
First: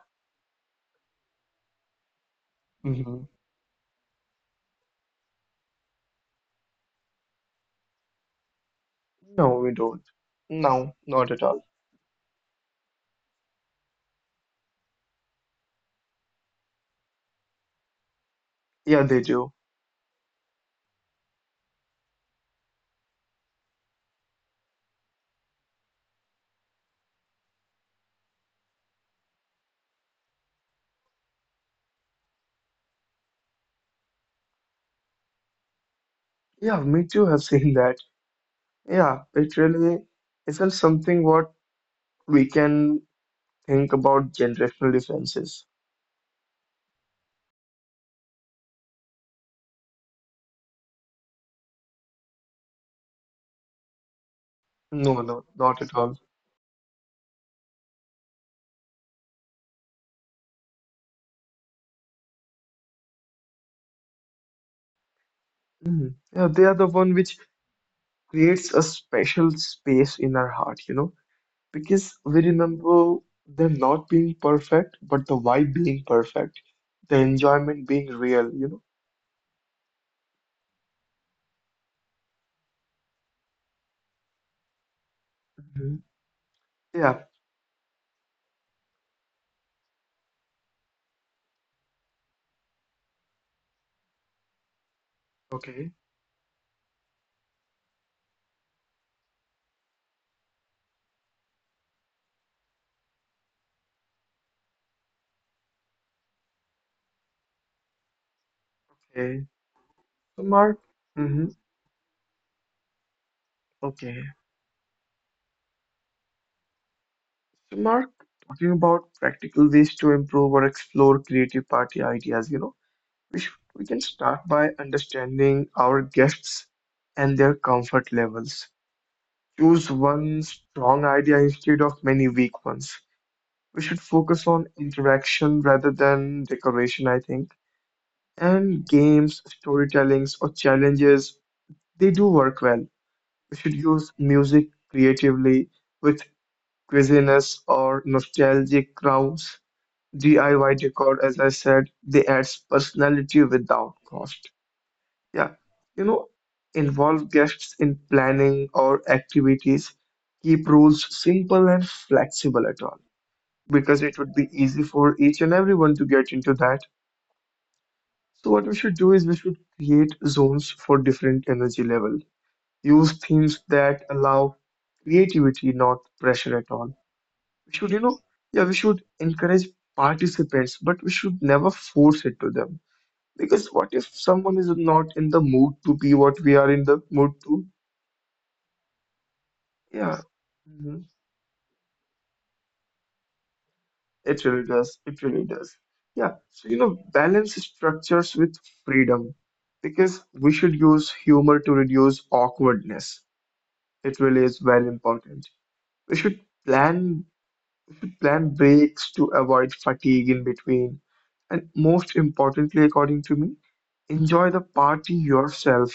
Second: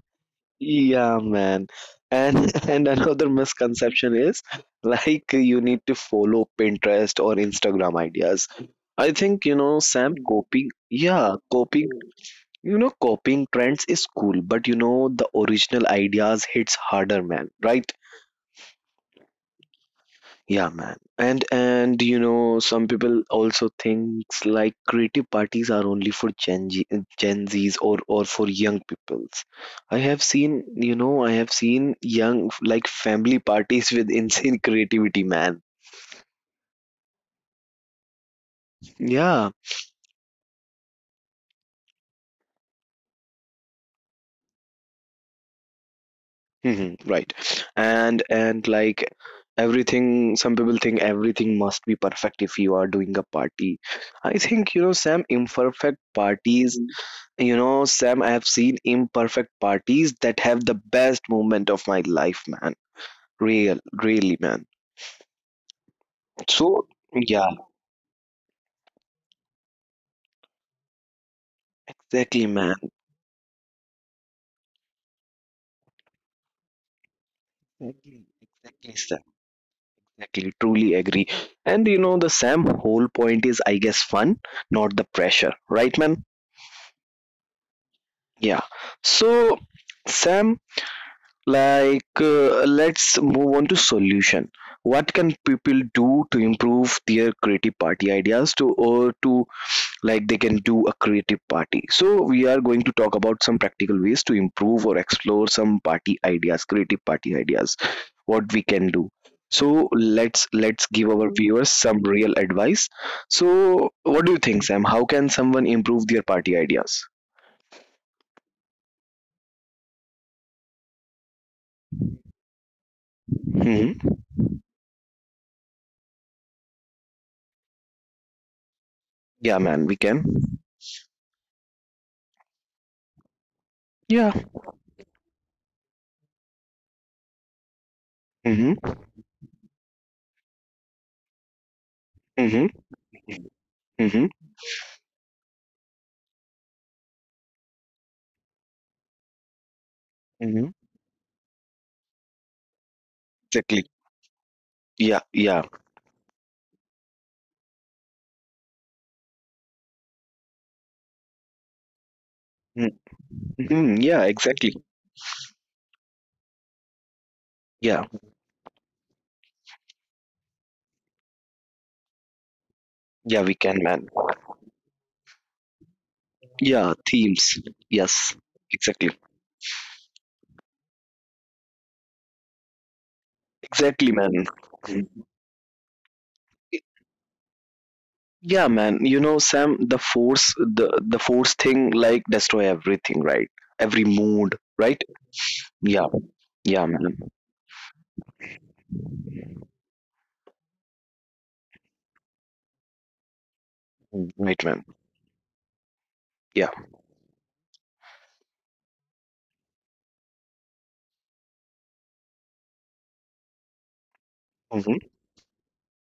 [SPEAKER 1] Yeah, man. And and
[SPEAKER 2] hmm
[SPEAKER 1] another misconception is like you need to follow Pinterest or Instagram ideas. I think, you
[SPEAKER 2] No, we
[SPEAKER 1] know,
[SPEAKER 2] don't.
[SPEAKER 1] Sam, copying,
[SPEAKER 2] No, not
[SPEAKER 1] yeah,
[SPEAKER 2] at all.
[SPEAKER 1] copying, you know, copying trends is cool, but the original ideas hits harder, man, right?
[SPEAKER 2] Yeah, they do.
[SPEAKER 1] Yeah, man. And you know, some people also thinks like creative parties are only for Gen Z, Gen Zs or for young peoples. I have seen, I have seen young like family parties with insane creativity, man.
[SPEAKER 2] Yeah, me too have seen that. Yeah,
[SPEAKER 1] Yeah,
[SPEAKER 2] it really isn't something what we can think about generational differences.
[SPEAKER 1] hmm, right. And like everything, some people think everything must be perfect if you are doing a party. I think, Sam,
[SPEAKER 2] No, no,
[SPEAKER 1] imperfect
[SPEAKER 2] not at all.
[SPEAKER 1] parties you know sam I have seen imperfect parties that have the best moment of my life, man. real Really, man.
[SPEAKER 2] Mhm. Yeah, they
[SPEAKER 1] So,
[SPEAKER 2] are the one
[SPEAKER 1] yeah,
[SPEAKER 2] which creates a special space in our heart, you know. Because
[SPEAKER 1] exactly,
[SPEAKER 2] we
[SPEAKER 1] man.
[SPEAKER 2] remember them not being perfect, but the vibe being perfect, the enjoyment
[SPEAKER 1] Exactly.
[SPEAKER 2] being real, you
[SPEAKER 1] Exactly,
[SPEAKER 2] know?
[SPEAKER 1] Sam. Exactly, truly agree. And the, Sam, whole point is, I guess, fun, not the pressure, right, man?
[SPEAKER 2] Hmm. Yeah,
[SPEAKER 1] Yeah. So, Sam, like, let's move on to solution. What can people
[SPEAKER 2] okay,
[SPEAKER 1] do to improve their creative party ideas to or to like they can do a creative party? So, we are going to talk about some practical ways to improve or explore some party ideas, creative party ideas, what we can do.
[SPEAKER 2] okay.
[SPEAKER 1] So let's
[SPEAKER 2] So,
[SPEAKER 1] let's
[SPEAKER 2] Mark.
[SPEAKER 1] give our
[SPEAKER 2] Hmm.
[SPEAKER 1] viewers some real advice. So what do you
[SPEAKER 2] Okay.
[SPEAKER 1] think, Sam? How can someone improve their party ideas?
[SPEAKER 2] So Mark, talking about practical ways to improve or explore creative party ideas,
[SPEAKER 1] Hmm.
[SPEAKER 2] we can start by understanding our guests and their comfort levels.
[SPEAKER 1] Yeah, man, we
[SPEAKER 2] Choose
[SPEAKER 1] can.
[SPEAKER 2] one strong idea instead of many weak ones. We should
[SPEAKER 1] Yeah.
[SPEAKER 2] focus on interaction rather than decoration, I think.
[SPEAKER 1] Mm-hmm.
[SPEAKER 2] And games, storytellings, or challenges, they do
[SPEAKER 1] Mm-hmm.
[SPEAKER 2] work well. We should
[SPEAKER 1] Mm-hmm.
[SPEAKER 2] use music creatively with quizziness or nostalgic crowds.
[SPEAKER 1] Mm-hmm.
[SPEAKER 2] DIY decor, as I said, they adds personality
[SPEAKER 1] Exactly.
[SPEAKER 2] without cost.
[SPEAKER 1] Yeah. Yeah.
[SPEAKER 2] Yeah, you know, involve guests in planning or activities. Keep rules simple and flexible
[SPEAKER 1] Mm.
[SPEAKER 2] at all.
[SPEAKER 1] Mm-hmm.
[SPEAKER 2] Because
[SPEAKER 1] Yeah.
[SPEAKER 2] it would be
[SPEAKER 1] Exactly.
[SPEAKER 2] easy for each and everyone to get into that.
[SPEAKER 1] Yeah.
[SPEAKER 2] So what we should do is we should create zones for different energy level. Use
[SPEAKER 1] Yeah, we
[SPEAKER 2] themes
[SPEAKER 1] can, man.
[SPEAKER 2] that allow creativity, not pressure at
[SPEAKER 1] Yeah.
[SPEAKER 2] all.
[SPEAKER 1] Themes.
[SPEAKER 2] We should, you
[SPEAKER 1] Yes.
[SPEAKER 2] know, yeah, We
[SPEAKER 1] Exactly.
[SPEAKER 2] should encourage participants, but we should never force it to them. Because what
[SPEAKER 1] Exactly,
[SPEAKER 2] if
[SPEAKER 1] man.
[SPEAKER 2] someone is
[SPEAKER 1] Mhm.
[SPEAKER 2] not in the mood to be what we are in the mood to?
[SPEAKER 1] Yeah, man. You know, Sam, the
[SPEAKER 2] Yeah.
[SPEAKER 1] force, the
[SPEAKER 2] Mm-hmm.
[SPEAKER 1] force thing, like destroy everything, right? Every mood,
[SPEAKER 2] It really
[SPEAKER 1] right?
[SPEAKER 2] does. It really does.
[SPEAKER 1] Yeah.
[SPEAKER 2] Yeah.
[SPEAKER 1] Yeah,
[SPEAKER 2] So,
[SPEAKER 1] man.
[SPEAKER 2] balance structures with freedom because we should use humor to reduce awkwardness.
[SPEAKER 1] Mm.
[SPEAKER 2] It really
[SPEAKER 1] Right,
[SPEAKER 2] is
[SPEAKER 1] man.
[SPEAKER 2] very important. We should
[SPEAKER 1] Yeah.
[SPEAKER 2] plan plan breaks to avoid fatigue in between. And most importantly, according to me, enjoy the
[SPEAKER 1] Mm-hmm.
[SPEAKER 2] party yourself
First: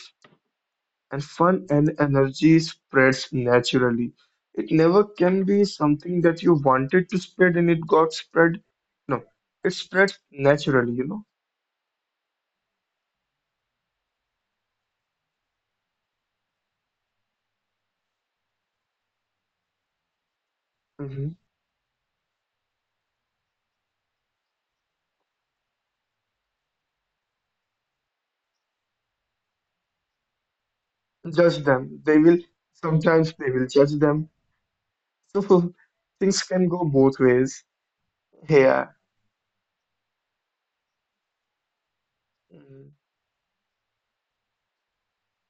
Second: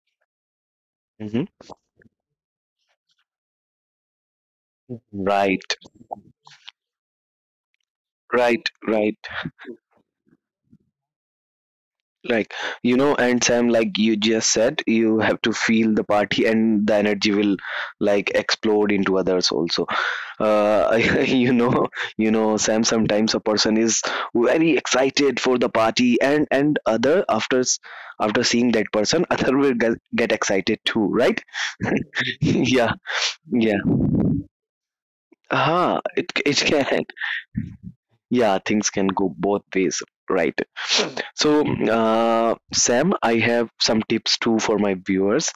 [SPEAKER 2] and fun
[SPEAKER 1] Mm-hmm.
[SPEAKER 2] and energy spreads naturally. It never can be
[SPEAKER 1] Right.
[SPEAKER 2] something that you wanted to spread and it got spread.
[SPEAKER 1] Right. Right.
[SPEAKER 2] No, it spreads naturally, you know.
[SPEAKER 1] Like, and Sam, like you just said, you have to feel the party and the energy will like explode into others also. Uh,
[SPEAKER 2] Hmm.
[SPEAKER 1] you know, you know, Sam, sometimes a person is very excited for the party, and other after after seeing that person, other will get excited too, right?
[SPEAKER 2] Judge them. They will,
[SPEAKER 1] Yeah,
[SPEAKER 2] sometimes they will
[SPEAKER 1] yeah.
[SPEAKER 2] judge them. So
[SPEAKER 1] Ah, it
[SPEAKER 2] things
[SPEAKER 1] it
[SPEAKER 2] can go
[SPEAKER 1] can,
[SPEAKER 2] both ways.
[SPEAKER 1] yeah, things
[SPEAKER 2] Yeah.
[SPEAKER 1] can go both ways, right? So
[SPEAKER 2] Mhm.
[SPEAKER 1] Sam, I have some tips too for my viewers.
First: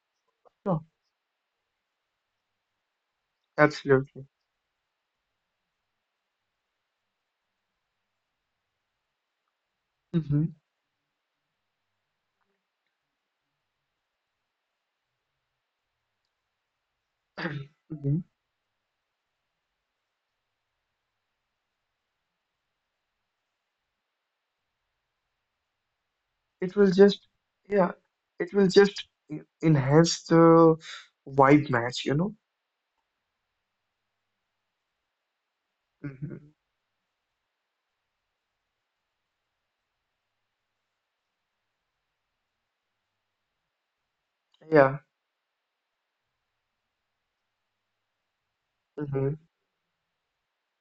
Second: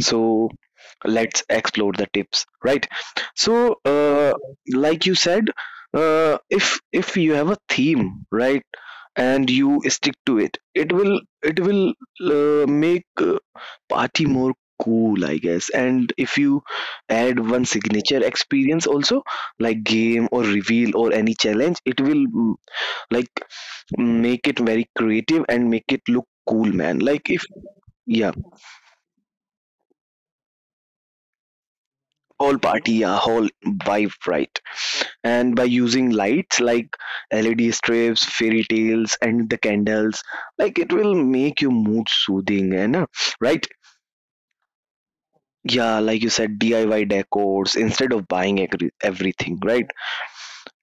[SPEAKER 1] So
[SPEAKER 2] No,
[SPEAKER 1] let's explore the tips, right? so
[SPEAKER 2] absolutely.
[SPEAKER 1] uh, like you said, if you have a theme, right, and you stick to
[SPEAKER 2] hmm
[SPEAKER 1] it, it will make party more cool, I guess. And if you add one signature
[SPEAKER 2] hmm
[SPEAKER 1] experience also, like game or reveal or any challenge, it will, like, make it very creative and make it look cool,
[SPEAKER 2] It will
[SPEAKER 1] man. Like
[SPEAKER 2] just,
[SPEAKER 1] if
[SPEAKER 2] yeah,
[SPEAKER 1] yeah,
[SPEAKER 2] it will just enhance the vibe match, you know.
[SPEAKER 1] whole party, yeah, whole vibe, right. And by using
[SPEAKER 2] Hmm.
[SPEAKER 1] lights like LED strips, fairy tales and the candles, like it will make your mood soothing and right.
[SPEAKER 2] Yeah.
[SPEAKER 1] Yeah, like you said, DIY decors instead of buying
[SPEAKER 2] Mm-hmm.
[SPEAKER 1] everything, right.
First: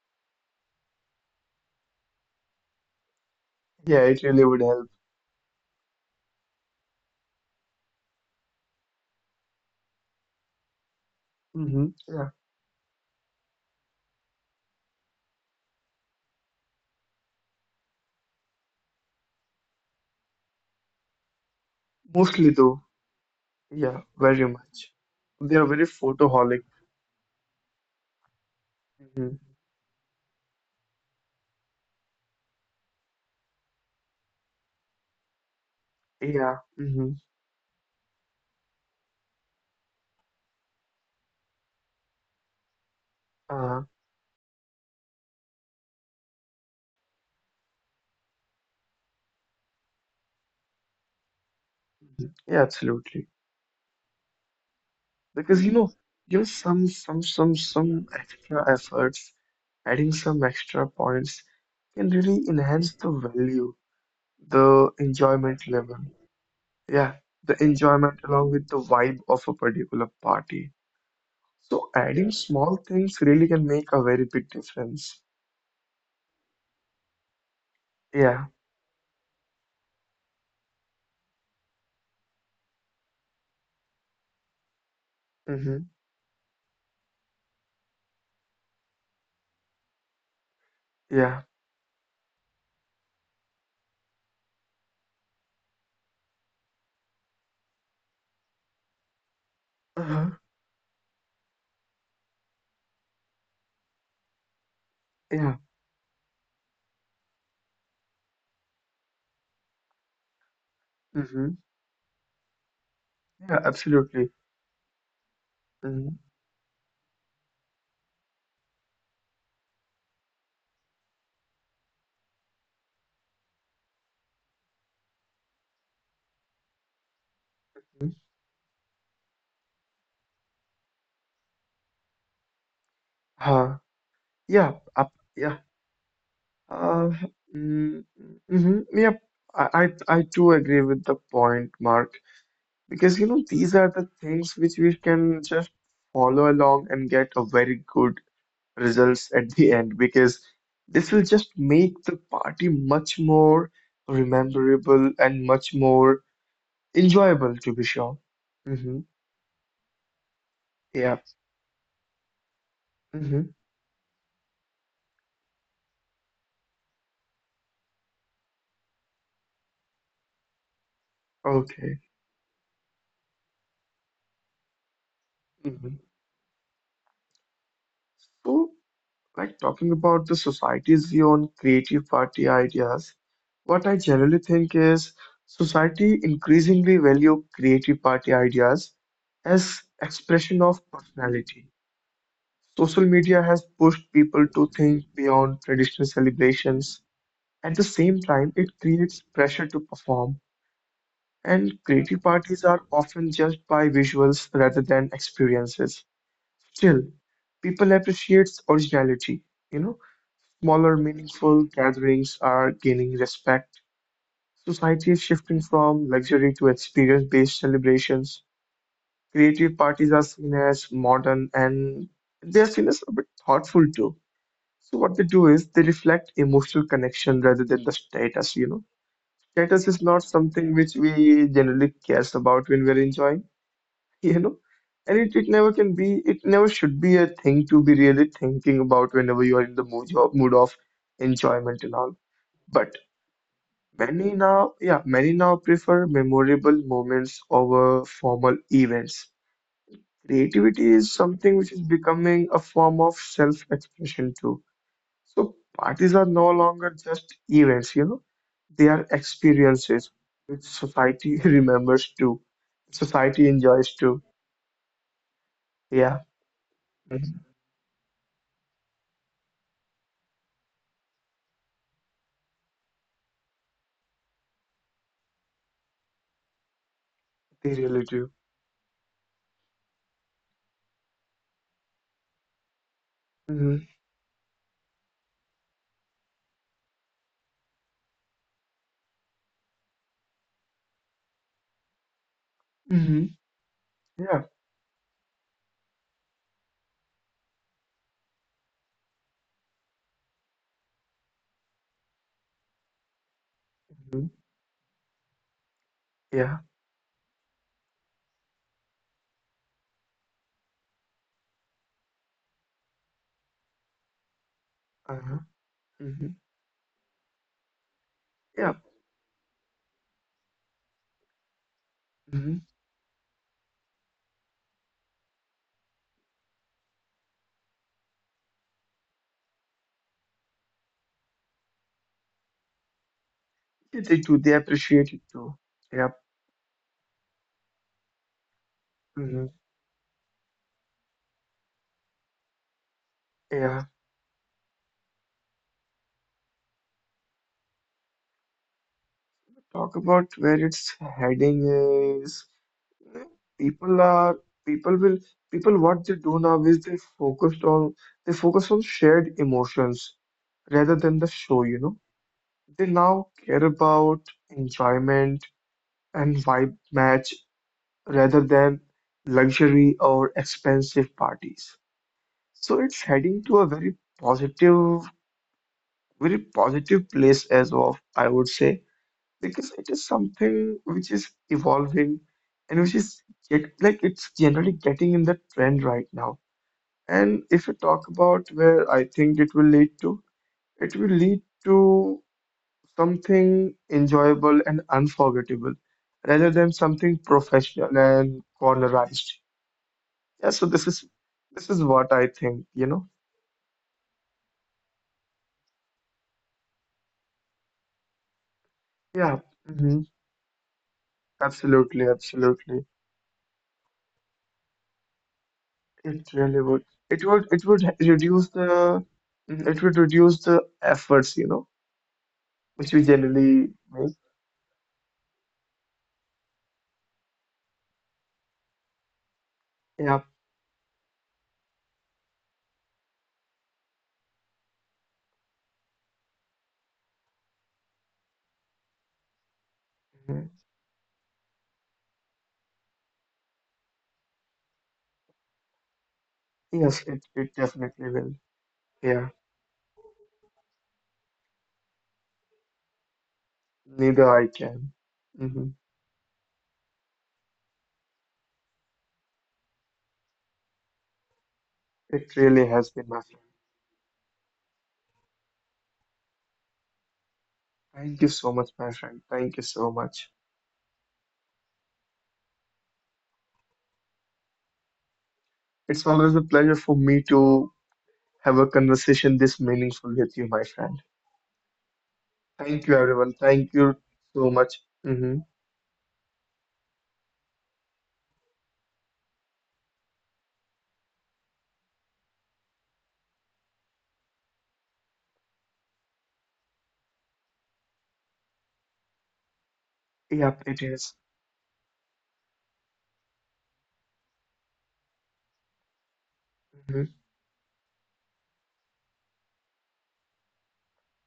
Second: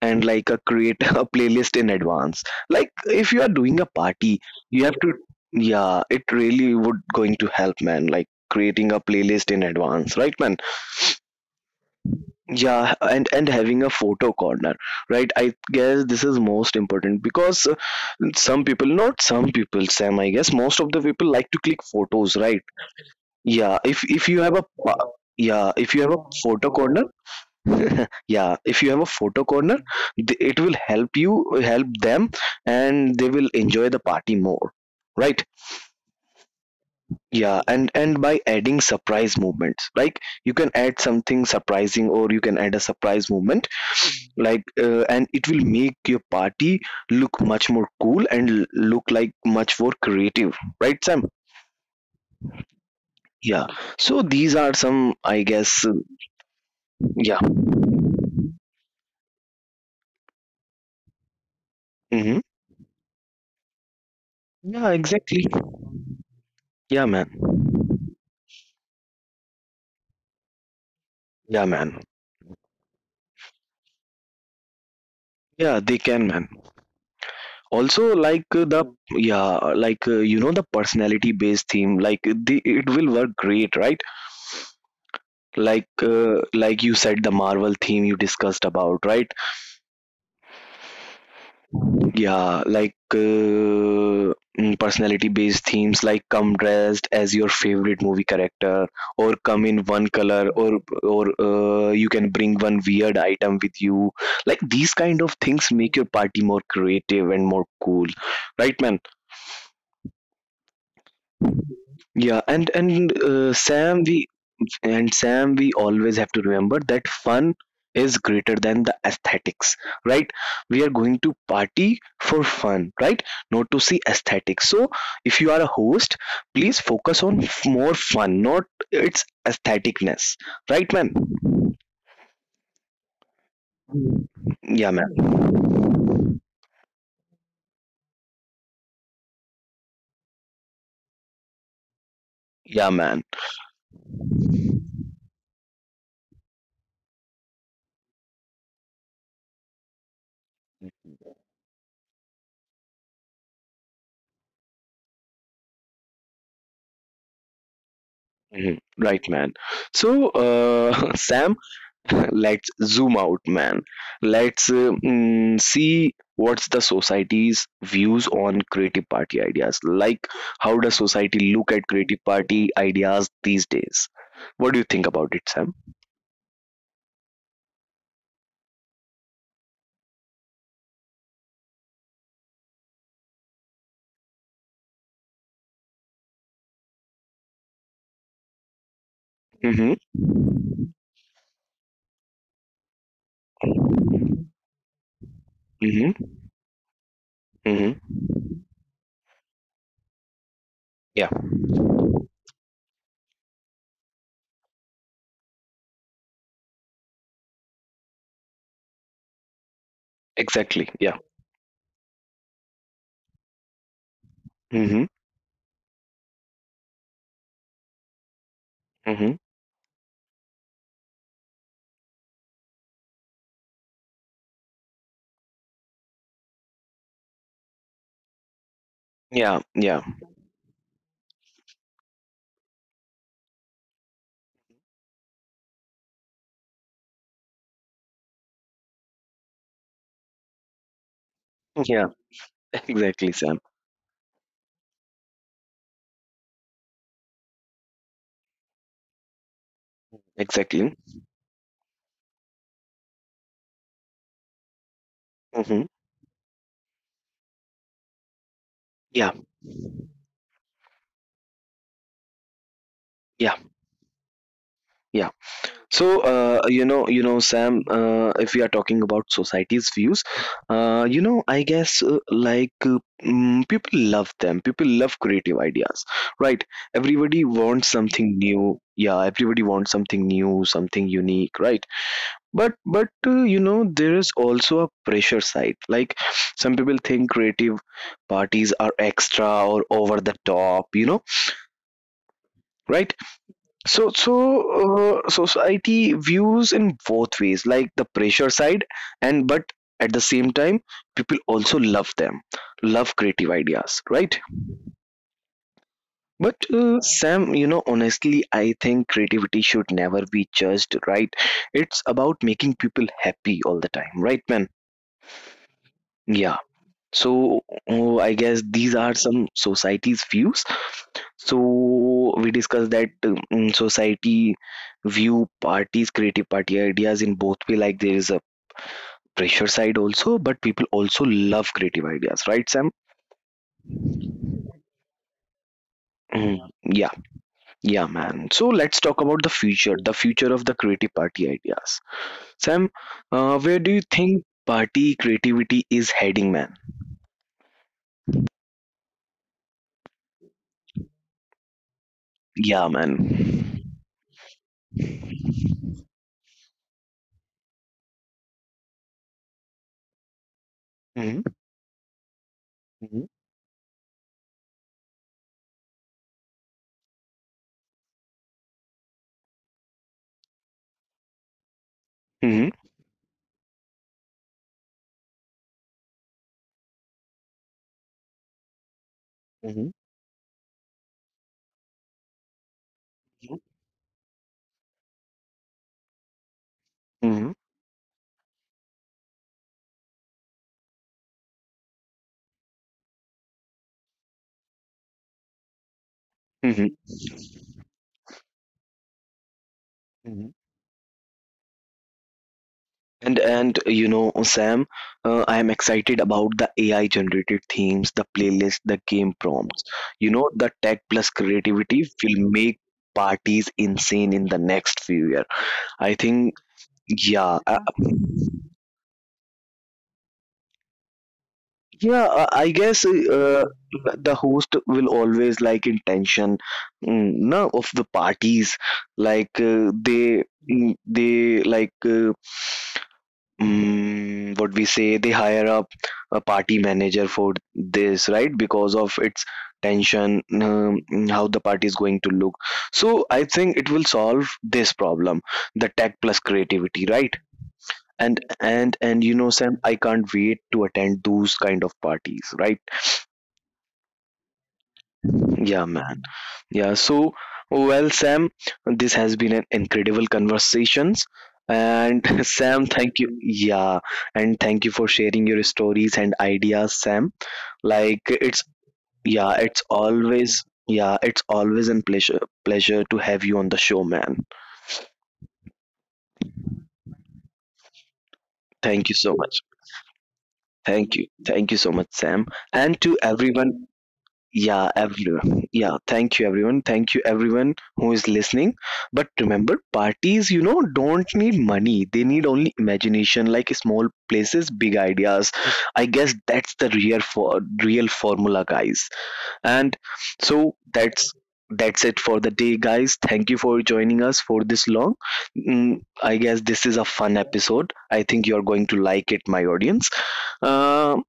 [SPEAKER 1] And like a, create a playlist in advance, like if you are doing a
[SPEAKER 2] Yeah, it
[SPEAKER 1] party
[SPEAKER 2] really would
[SPEAKER 1] you
[SPEAKER 2] help.
[SPEAKER 1] have to, yeah, it really would going to help, man, like creating a playlist in advance, right man.
[SPEAKER 2] Hmm. Yeah,
[SPEAKER 1] Yeah, and having a photo corner, right. I guess this is most important because some people not some people, Sam, I guess most of the people like to click photos,
[SPEAKER 2] mostly
[SPEAKER 1] right?
[SPEAKER 2] though.
[SPEAKER 1] Yeah,
[SPEAKER 2] Yeah,
[SPEAKER 1] if you
[SPEAKER 2] very
[SPEAKER 1] have a
[SPEAKER 2] much. They are
[SPEAKER 1] yeah,
[SPEAKER 2] very
[SPEAKER 1] if you have a
[SPEAKER 2] photoholic.
[SPEAKER 1] photo corner, yeah, if you have a
[SPEAKER 2] Hmm.
[SPEAKER 1] photo corner, it will help you, help them, and they will enjoy the party more, right.
[SPEAKER 2] Yeah.
[SPEAKER 1] Yeah, and by adding surprise movements, like, you can add something surprising or you can add a surprise movement,
[SPEAKER 2] Uh,
[SPEAKER 1] like, and it will make your party look much more cool, look like much more creative, right Sam.
[SPEAKER 2] yeah, absolutely.
[SPEAKER 1] Yeah, so these are some, I
[SPEAKER 2] Because
[SPEAKER 1] guess,
[SPEAKER 2] give some some
[SPEAKER 1] yeah.
[SPEAKER 2] some some extra efforts, adding some extra points can really
[SPEAKER 1] Hmm,
[SPEAKER 2] enhance the value, the
[SPEAKER 1] yeah, exactly.
[SPEAKER 2] enjoyment level.
[SPEAKER 1] Yeah,
[SPEAKER 2] Yeah,
[SPEAKER 1] man.
[SPEAKER 2] the enjoyment along with the vibe of a particular party.
[SPEAKER 1] Yeah,
[SPEAKER 2] So
[SPEAKER 1] man.
[SPEAKER 2] adding small things really can make a very big difference.
[SPEAKER 1] Yeah, they can, man. Also,
[SPEAKER 2] Yeah.
[SPEAKER 1] like, the, mm, yeah, like, you know, the personality based theme, like the, it will work great, right.
[SPEAKER 2] Mm-hmm.
[SPEAKER 1] Like, like you said, the Marvel theme you discussed about, right.
[SPEAKER 2] Yeah.
[SPEAKER 1] Yeah, like, personality based themes like come dressed as your favorite movie character, or come in one
[SPEAKER 2] Uh-huh.
[SPEAKER 1] color, mm, or you can bring one weird item with you, like these kind of
[SPEAKER 2] Yeah.
[SPEAKER 1] things make, mm, your party more creative and more cool, right man.
[SPEAKER 2] Hmm.
[SPEAKER 1] Yeah, and and
[SPEAKER 2] Yeah,
[SPEAKER 1] uh, Sam,
[SPEAKER 2] absolutely.
[SPEAKER 1] we, and Sam, we
[SPEAKER 2] Mm-hmm.
[SPEAKER 1] always have to remember that fun is greater than the aesthetics, right? We are going to party for fun, right? Not to see aesthetics. So, if you are a host, please focus on more fun, not its aestheticness, right, man?
[SPEAKER 2] Uh, yeah. Up.
[SPEAKER 1] Yeah, man.
[SPEAKER 2] Yeah. Uh, mm, mm-hmm. Yep. I, I too agree with the point, Mark,
[SPEAKER 1] Yeah,
[SPEAKER 2] because you know
[SPEAKER 1] man.
[SPEAKER 2] these are the things which we can just follow along and get a very good results at the end because this will just make the party much more rememberable and much more enjoyable to be sure. Mm-hmm.
[SPEAKER 1] Mhm. Right, man. So,
[SPEAKER 2] Yeah.
[SPEAKER 1] Sam. let's zoom
[SPEAKER 2] Mm-hmm.
[SPEAKER 1] out, man. Let's, see what's the society's views on creative party ideas, like how does society look
[SPEAKER 2] Okay.
[SPEAKER 1] at creative party ideas these days, what do you think about it
[SPEAKER 2] Mm-hmm.
[SPEAKER 1] Sam?
[SPEAKER 2] So, like talking about the society's view on creative party ideas, what I generally think is society increasingly value creative party ideas as
[SPEAKER 1] Mm-hmm.
[SPEAKER 2] expression of personality. Social media has pushed people to think beyond traditional
[SPEAKER 1] Mm-hmm.
[SPEAKER 2] celebrations. At the same
[SPEAKER 1] Mm-hmm.
[SPEAKER 2] time, it creates pressure to perform,
[SPEAKER 1] Yeah,
[SPEAKER 2] and creative parties are often judged by visuals rather than experiences. Still, people appreciate originality. You know, smaller,
[SPEAKER 1] exactly. Yeah.
[SPEAKER 2] meaningful gatherings are gaining respect. Society is
[SPEAKER 1] Mm-hmm.
[SPEAKER 2] shifting from luxury to experience-based celebrations.
[SPEAKER 1] Mm-hmm.
[SPEAKER 2] Creative parties are seen as modern and they are seen as a bit thoughtful too. So what they do is they reflect emotional connection rather than the status, you know.
[SPEAKER 1] Yeah.
[SPEAKER 2] Status is not
[SPEAKER 1] Yeah.
[SPEAKER 2] something which we generally cares about when we're enjoying, you know. And it never can be, it never should be a thing to be really thinking about whenever you are in the mood of enjoyment and all.
[SPEAKER 1] Yeah.
[SPEAKER 2] But
[SPEAKER 1] exactly, Sam.
[SPEAKER 2] Many now prefer memorable moments over formal events. Creativity is
[SPEAKER 1] Exactly.
[SPEAKER 2] something which is becoming a form of self-expression too. So
[SPEAKER 1] Mm-hmm.
[SPEAKER 2] parties are no longer just events, you know, they are
[SPEAKER 1] Yeah.
[SPEAKER 2] experiences which society remembers too. Society
[SPEAKER 1] Yeah.
[SPEAKER 2] enjoys too.
[SPEAKER 1] Yeah.
[SPEAKER 2] Yeah,
[SPEAKER 1] So you know,
[SPEAKER 2] mhm,
[SPEAKER 1] Sam. If we are talking about society's views, you know, I guess, people love them. People love creative ideas, right? Everybody
[SPEAKER 2] they really
[SPEAKER 1] wants
[SPEAKER 2] do.
[SPEAKER 1] something new. Yeah, everybody wants something new, something unique, right? But you
[SPEAKER 2] Hmm.
[SPEAKER 1] know, there is also a pressure side. Like some people think creative parties are extra or over the top. You know,
[SPEAKER 2] Hmm.
[SPEAKER 1] right? So,
[SPEAKER 2] Yeah.
[SPEAKER 1] so uh, society views in both ways, like the pressure side, and but at the same time, people also love them, love creative ideas,
[SPEAKER 2] Hmm.
[SPEAKER 1] right?
[SPEAKER 2] Yeah.
[SPEAKER 1] But Sam, you know, honestly, I think creativity should never be judged, right? It's about making people happy all the time, right, man?
[SPEAKER 2] Uh-huh. Hmm.
[SPEAKER 1] Yeah. So, I
[SPEAKER 2] Yeah.
[SPEAKER 1] guess these are some society's views. So
[SPEAKER 2] Hmm.
[SPEAKER 1] we discussed that, society view parties, creative party ideas in both way. Like there is a pressure side also, but people also love creative ideas, right, Sam?
[SPEAKER 2] Yeah, they do. They appreciate it too. Yep.
[SPEAKER 1] Mm. Yeah. Yeah, yeah, man. So let's talk
[SPEAKER 2] Hmm.
[SPEAKER 1] about the future of the creative party ideas. Sam, where
[SPEAKER 2] Yeah.
[SPEAKER 1] do you think party creativity is heading, man?
[SPEAKER 2] talk about where it's heading is
[SPEAKER 1] Yeah,
[SPEAKER 2] eh, people
[SPEAKER 1] man.
[SPEAKER 2] are people will people what they do now is they focused on they focus on shared emotions rather than the
[SPEAKER 1] Mm-hmm.
[SPEAKER 2] show, you know. They now
[SPEAKER 1] Mm-hmm.
[SPEAKER 2] care about enjoyment and vibe match rather than luxury or expensive parties.
[SPEAKER 1] Mm-hmm.
[SPEAKER 2] So it's heading to a positive, very positive place as of I would say. Because it is something which is evolving and which is like it's generally getting in the trend right now. And
[SPEAKER 1] Mm-hmm.
[SPEAKER 2] if you talk about where I think it will lead to, it will lead to something enjoyable and unforgettable rather than
[SPEAKER 1] Mm-hmm.
[SPEAKER 2] something professional and cornerized. Yeah, so this is what I think, you know?
[SPEAKER 1] And you know, Sam, I am excited about the AI generated themes, the playlist, the
[SPEAKER 2] Yeah.
[SPEAKER 1] game
[SPEAKER 2] hmm
[SPEAKER 1] prompts. You know, the tech plus
[SPEAKER 2] Absolutely,
[SPEAKER 1] creativity will
[SPEAKER 2] absolutely.
[SPEAKER 1] make parties insane in the next few years. I
[SPEAKER 2] It really
[SPEAKER 1] think,
[SPEAKER 2] would. It would it
[SPEAKER 1] yeah,
[SPEAKER 2] would reduce the it would reduce the efforts, you know,
[SPEAKER 1] yeah. I
[SPEAKER 2] which we
[SPEAKER 1] guess,
[SPEAKER 2] generally make.
[SPEAKER 1] the host will always like intention, mm, no, of the parties. Like,
[SPEAKER 2] Yeah.
[SPEAKER 1] they, mm, they like. What we say, they hire up a party manager for this, right? Because of its
[SPEAKER 2] Mhm.
[SPEAKER 1] tension, how the party is going to look. So I think it will solve this problem, the tech plus
[SPEAKER 2] Yes,
[SPEAKER 1] creativity, right?
[SPEAKER 2] it definitely will.
[SPEAKER 1] And and
[SPEAKER 2] Yeah.
[SPEAKER 1] and you know, Sam, I can't wait to attend those kind of parties, right?
[SPEAKER 2] Neither I can. Hmm.
[SPEAKER 1] Yeah, man. Yeah, so, well, Sam, this has been an incredible conversations. And
[SPEAKER 2] It really
[SPEAKER 1] Sam,
[SPEAKER 2] has been,
[SPEAKER 1] thank
[SPEAKER 2] my
[SPEAKER 1] you.
[SPEAKER 2] friend.
[SPEAKER 1] Yeah, and thank you for sharing your stories and ideas, Sam.
[SPEAKER 2] Thank
[SPEAKER 1] Like
[SPEAKER 2] you so
[SPEAKER 1] it's
[SPEAKER 2] much, my friend.
[SPEAKER 1] yeah,
[SPEAKER 2] Thank you
[SPEAKER 1] it's
[SPEAKER 2] so much.
[SPEAKER 1] always, yeah, it's always a pleasure to have you on the show, man.
[SPEAKER 2] It's always a pleasure for me to have a
[SPEAKER 1] Thank you so
[SPEAKER 2] conversation
[SPEAKER 1] much.
[SPEAKER 2] this meaningful with you, my friend.
[SPEAKER 1] Thank you. Thank you so much, Sam.
[SPEAKER 2] Thank
[SPEAKER 1] And
[SPEAKER 2] you,
[SPEAKER 1] to
[SPEAKER 2] everyone.
[SPEAKER 1] everyone,
[SPEAKER 2] Thank you so much.
[SPEAKER 1] yeah,
[SPEAKER 2] Mm-hmm.
[SPEAKER 1] everyone. Yeah, thank you, everyone. Thank you, everyone who is listening. But remember, parties, you know, don't need money. They need only imagination, like small places, big ideas. I guess that's the real for real formula, guys. And
[SPEAKER 2] Yep,
[SPEAKER 1] so
[SPEAKER 2] it is.
[SPEAKER 1] that's it for the day, guys. Thank you for joining us for this long. Mm, I guess this is a
[SPEAKER 2] Mhm.
[SPEAKER 1] fun episode. I think you're going to like it, my audience. Um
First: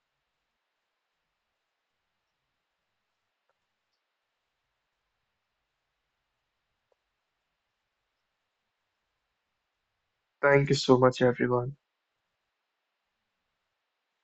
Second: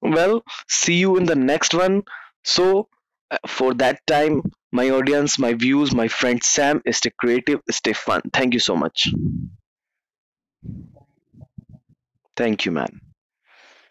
[SPEAKER 1] well, see you in the next one. So, for that time, my audience, my views, my friend Sam, stay creative, stay fun. Thank you so much.
[SPEAKER 2] Thank you so much, everyone.
[SPEAKER 1] Thank you, man.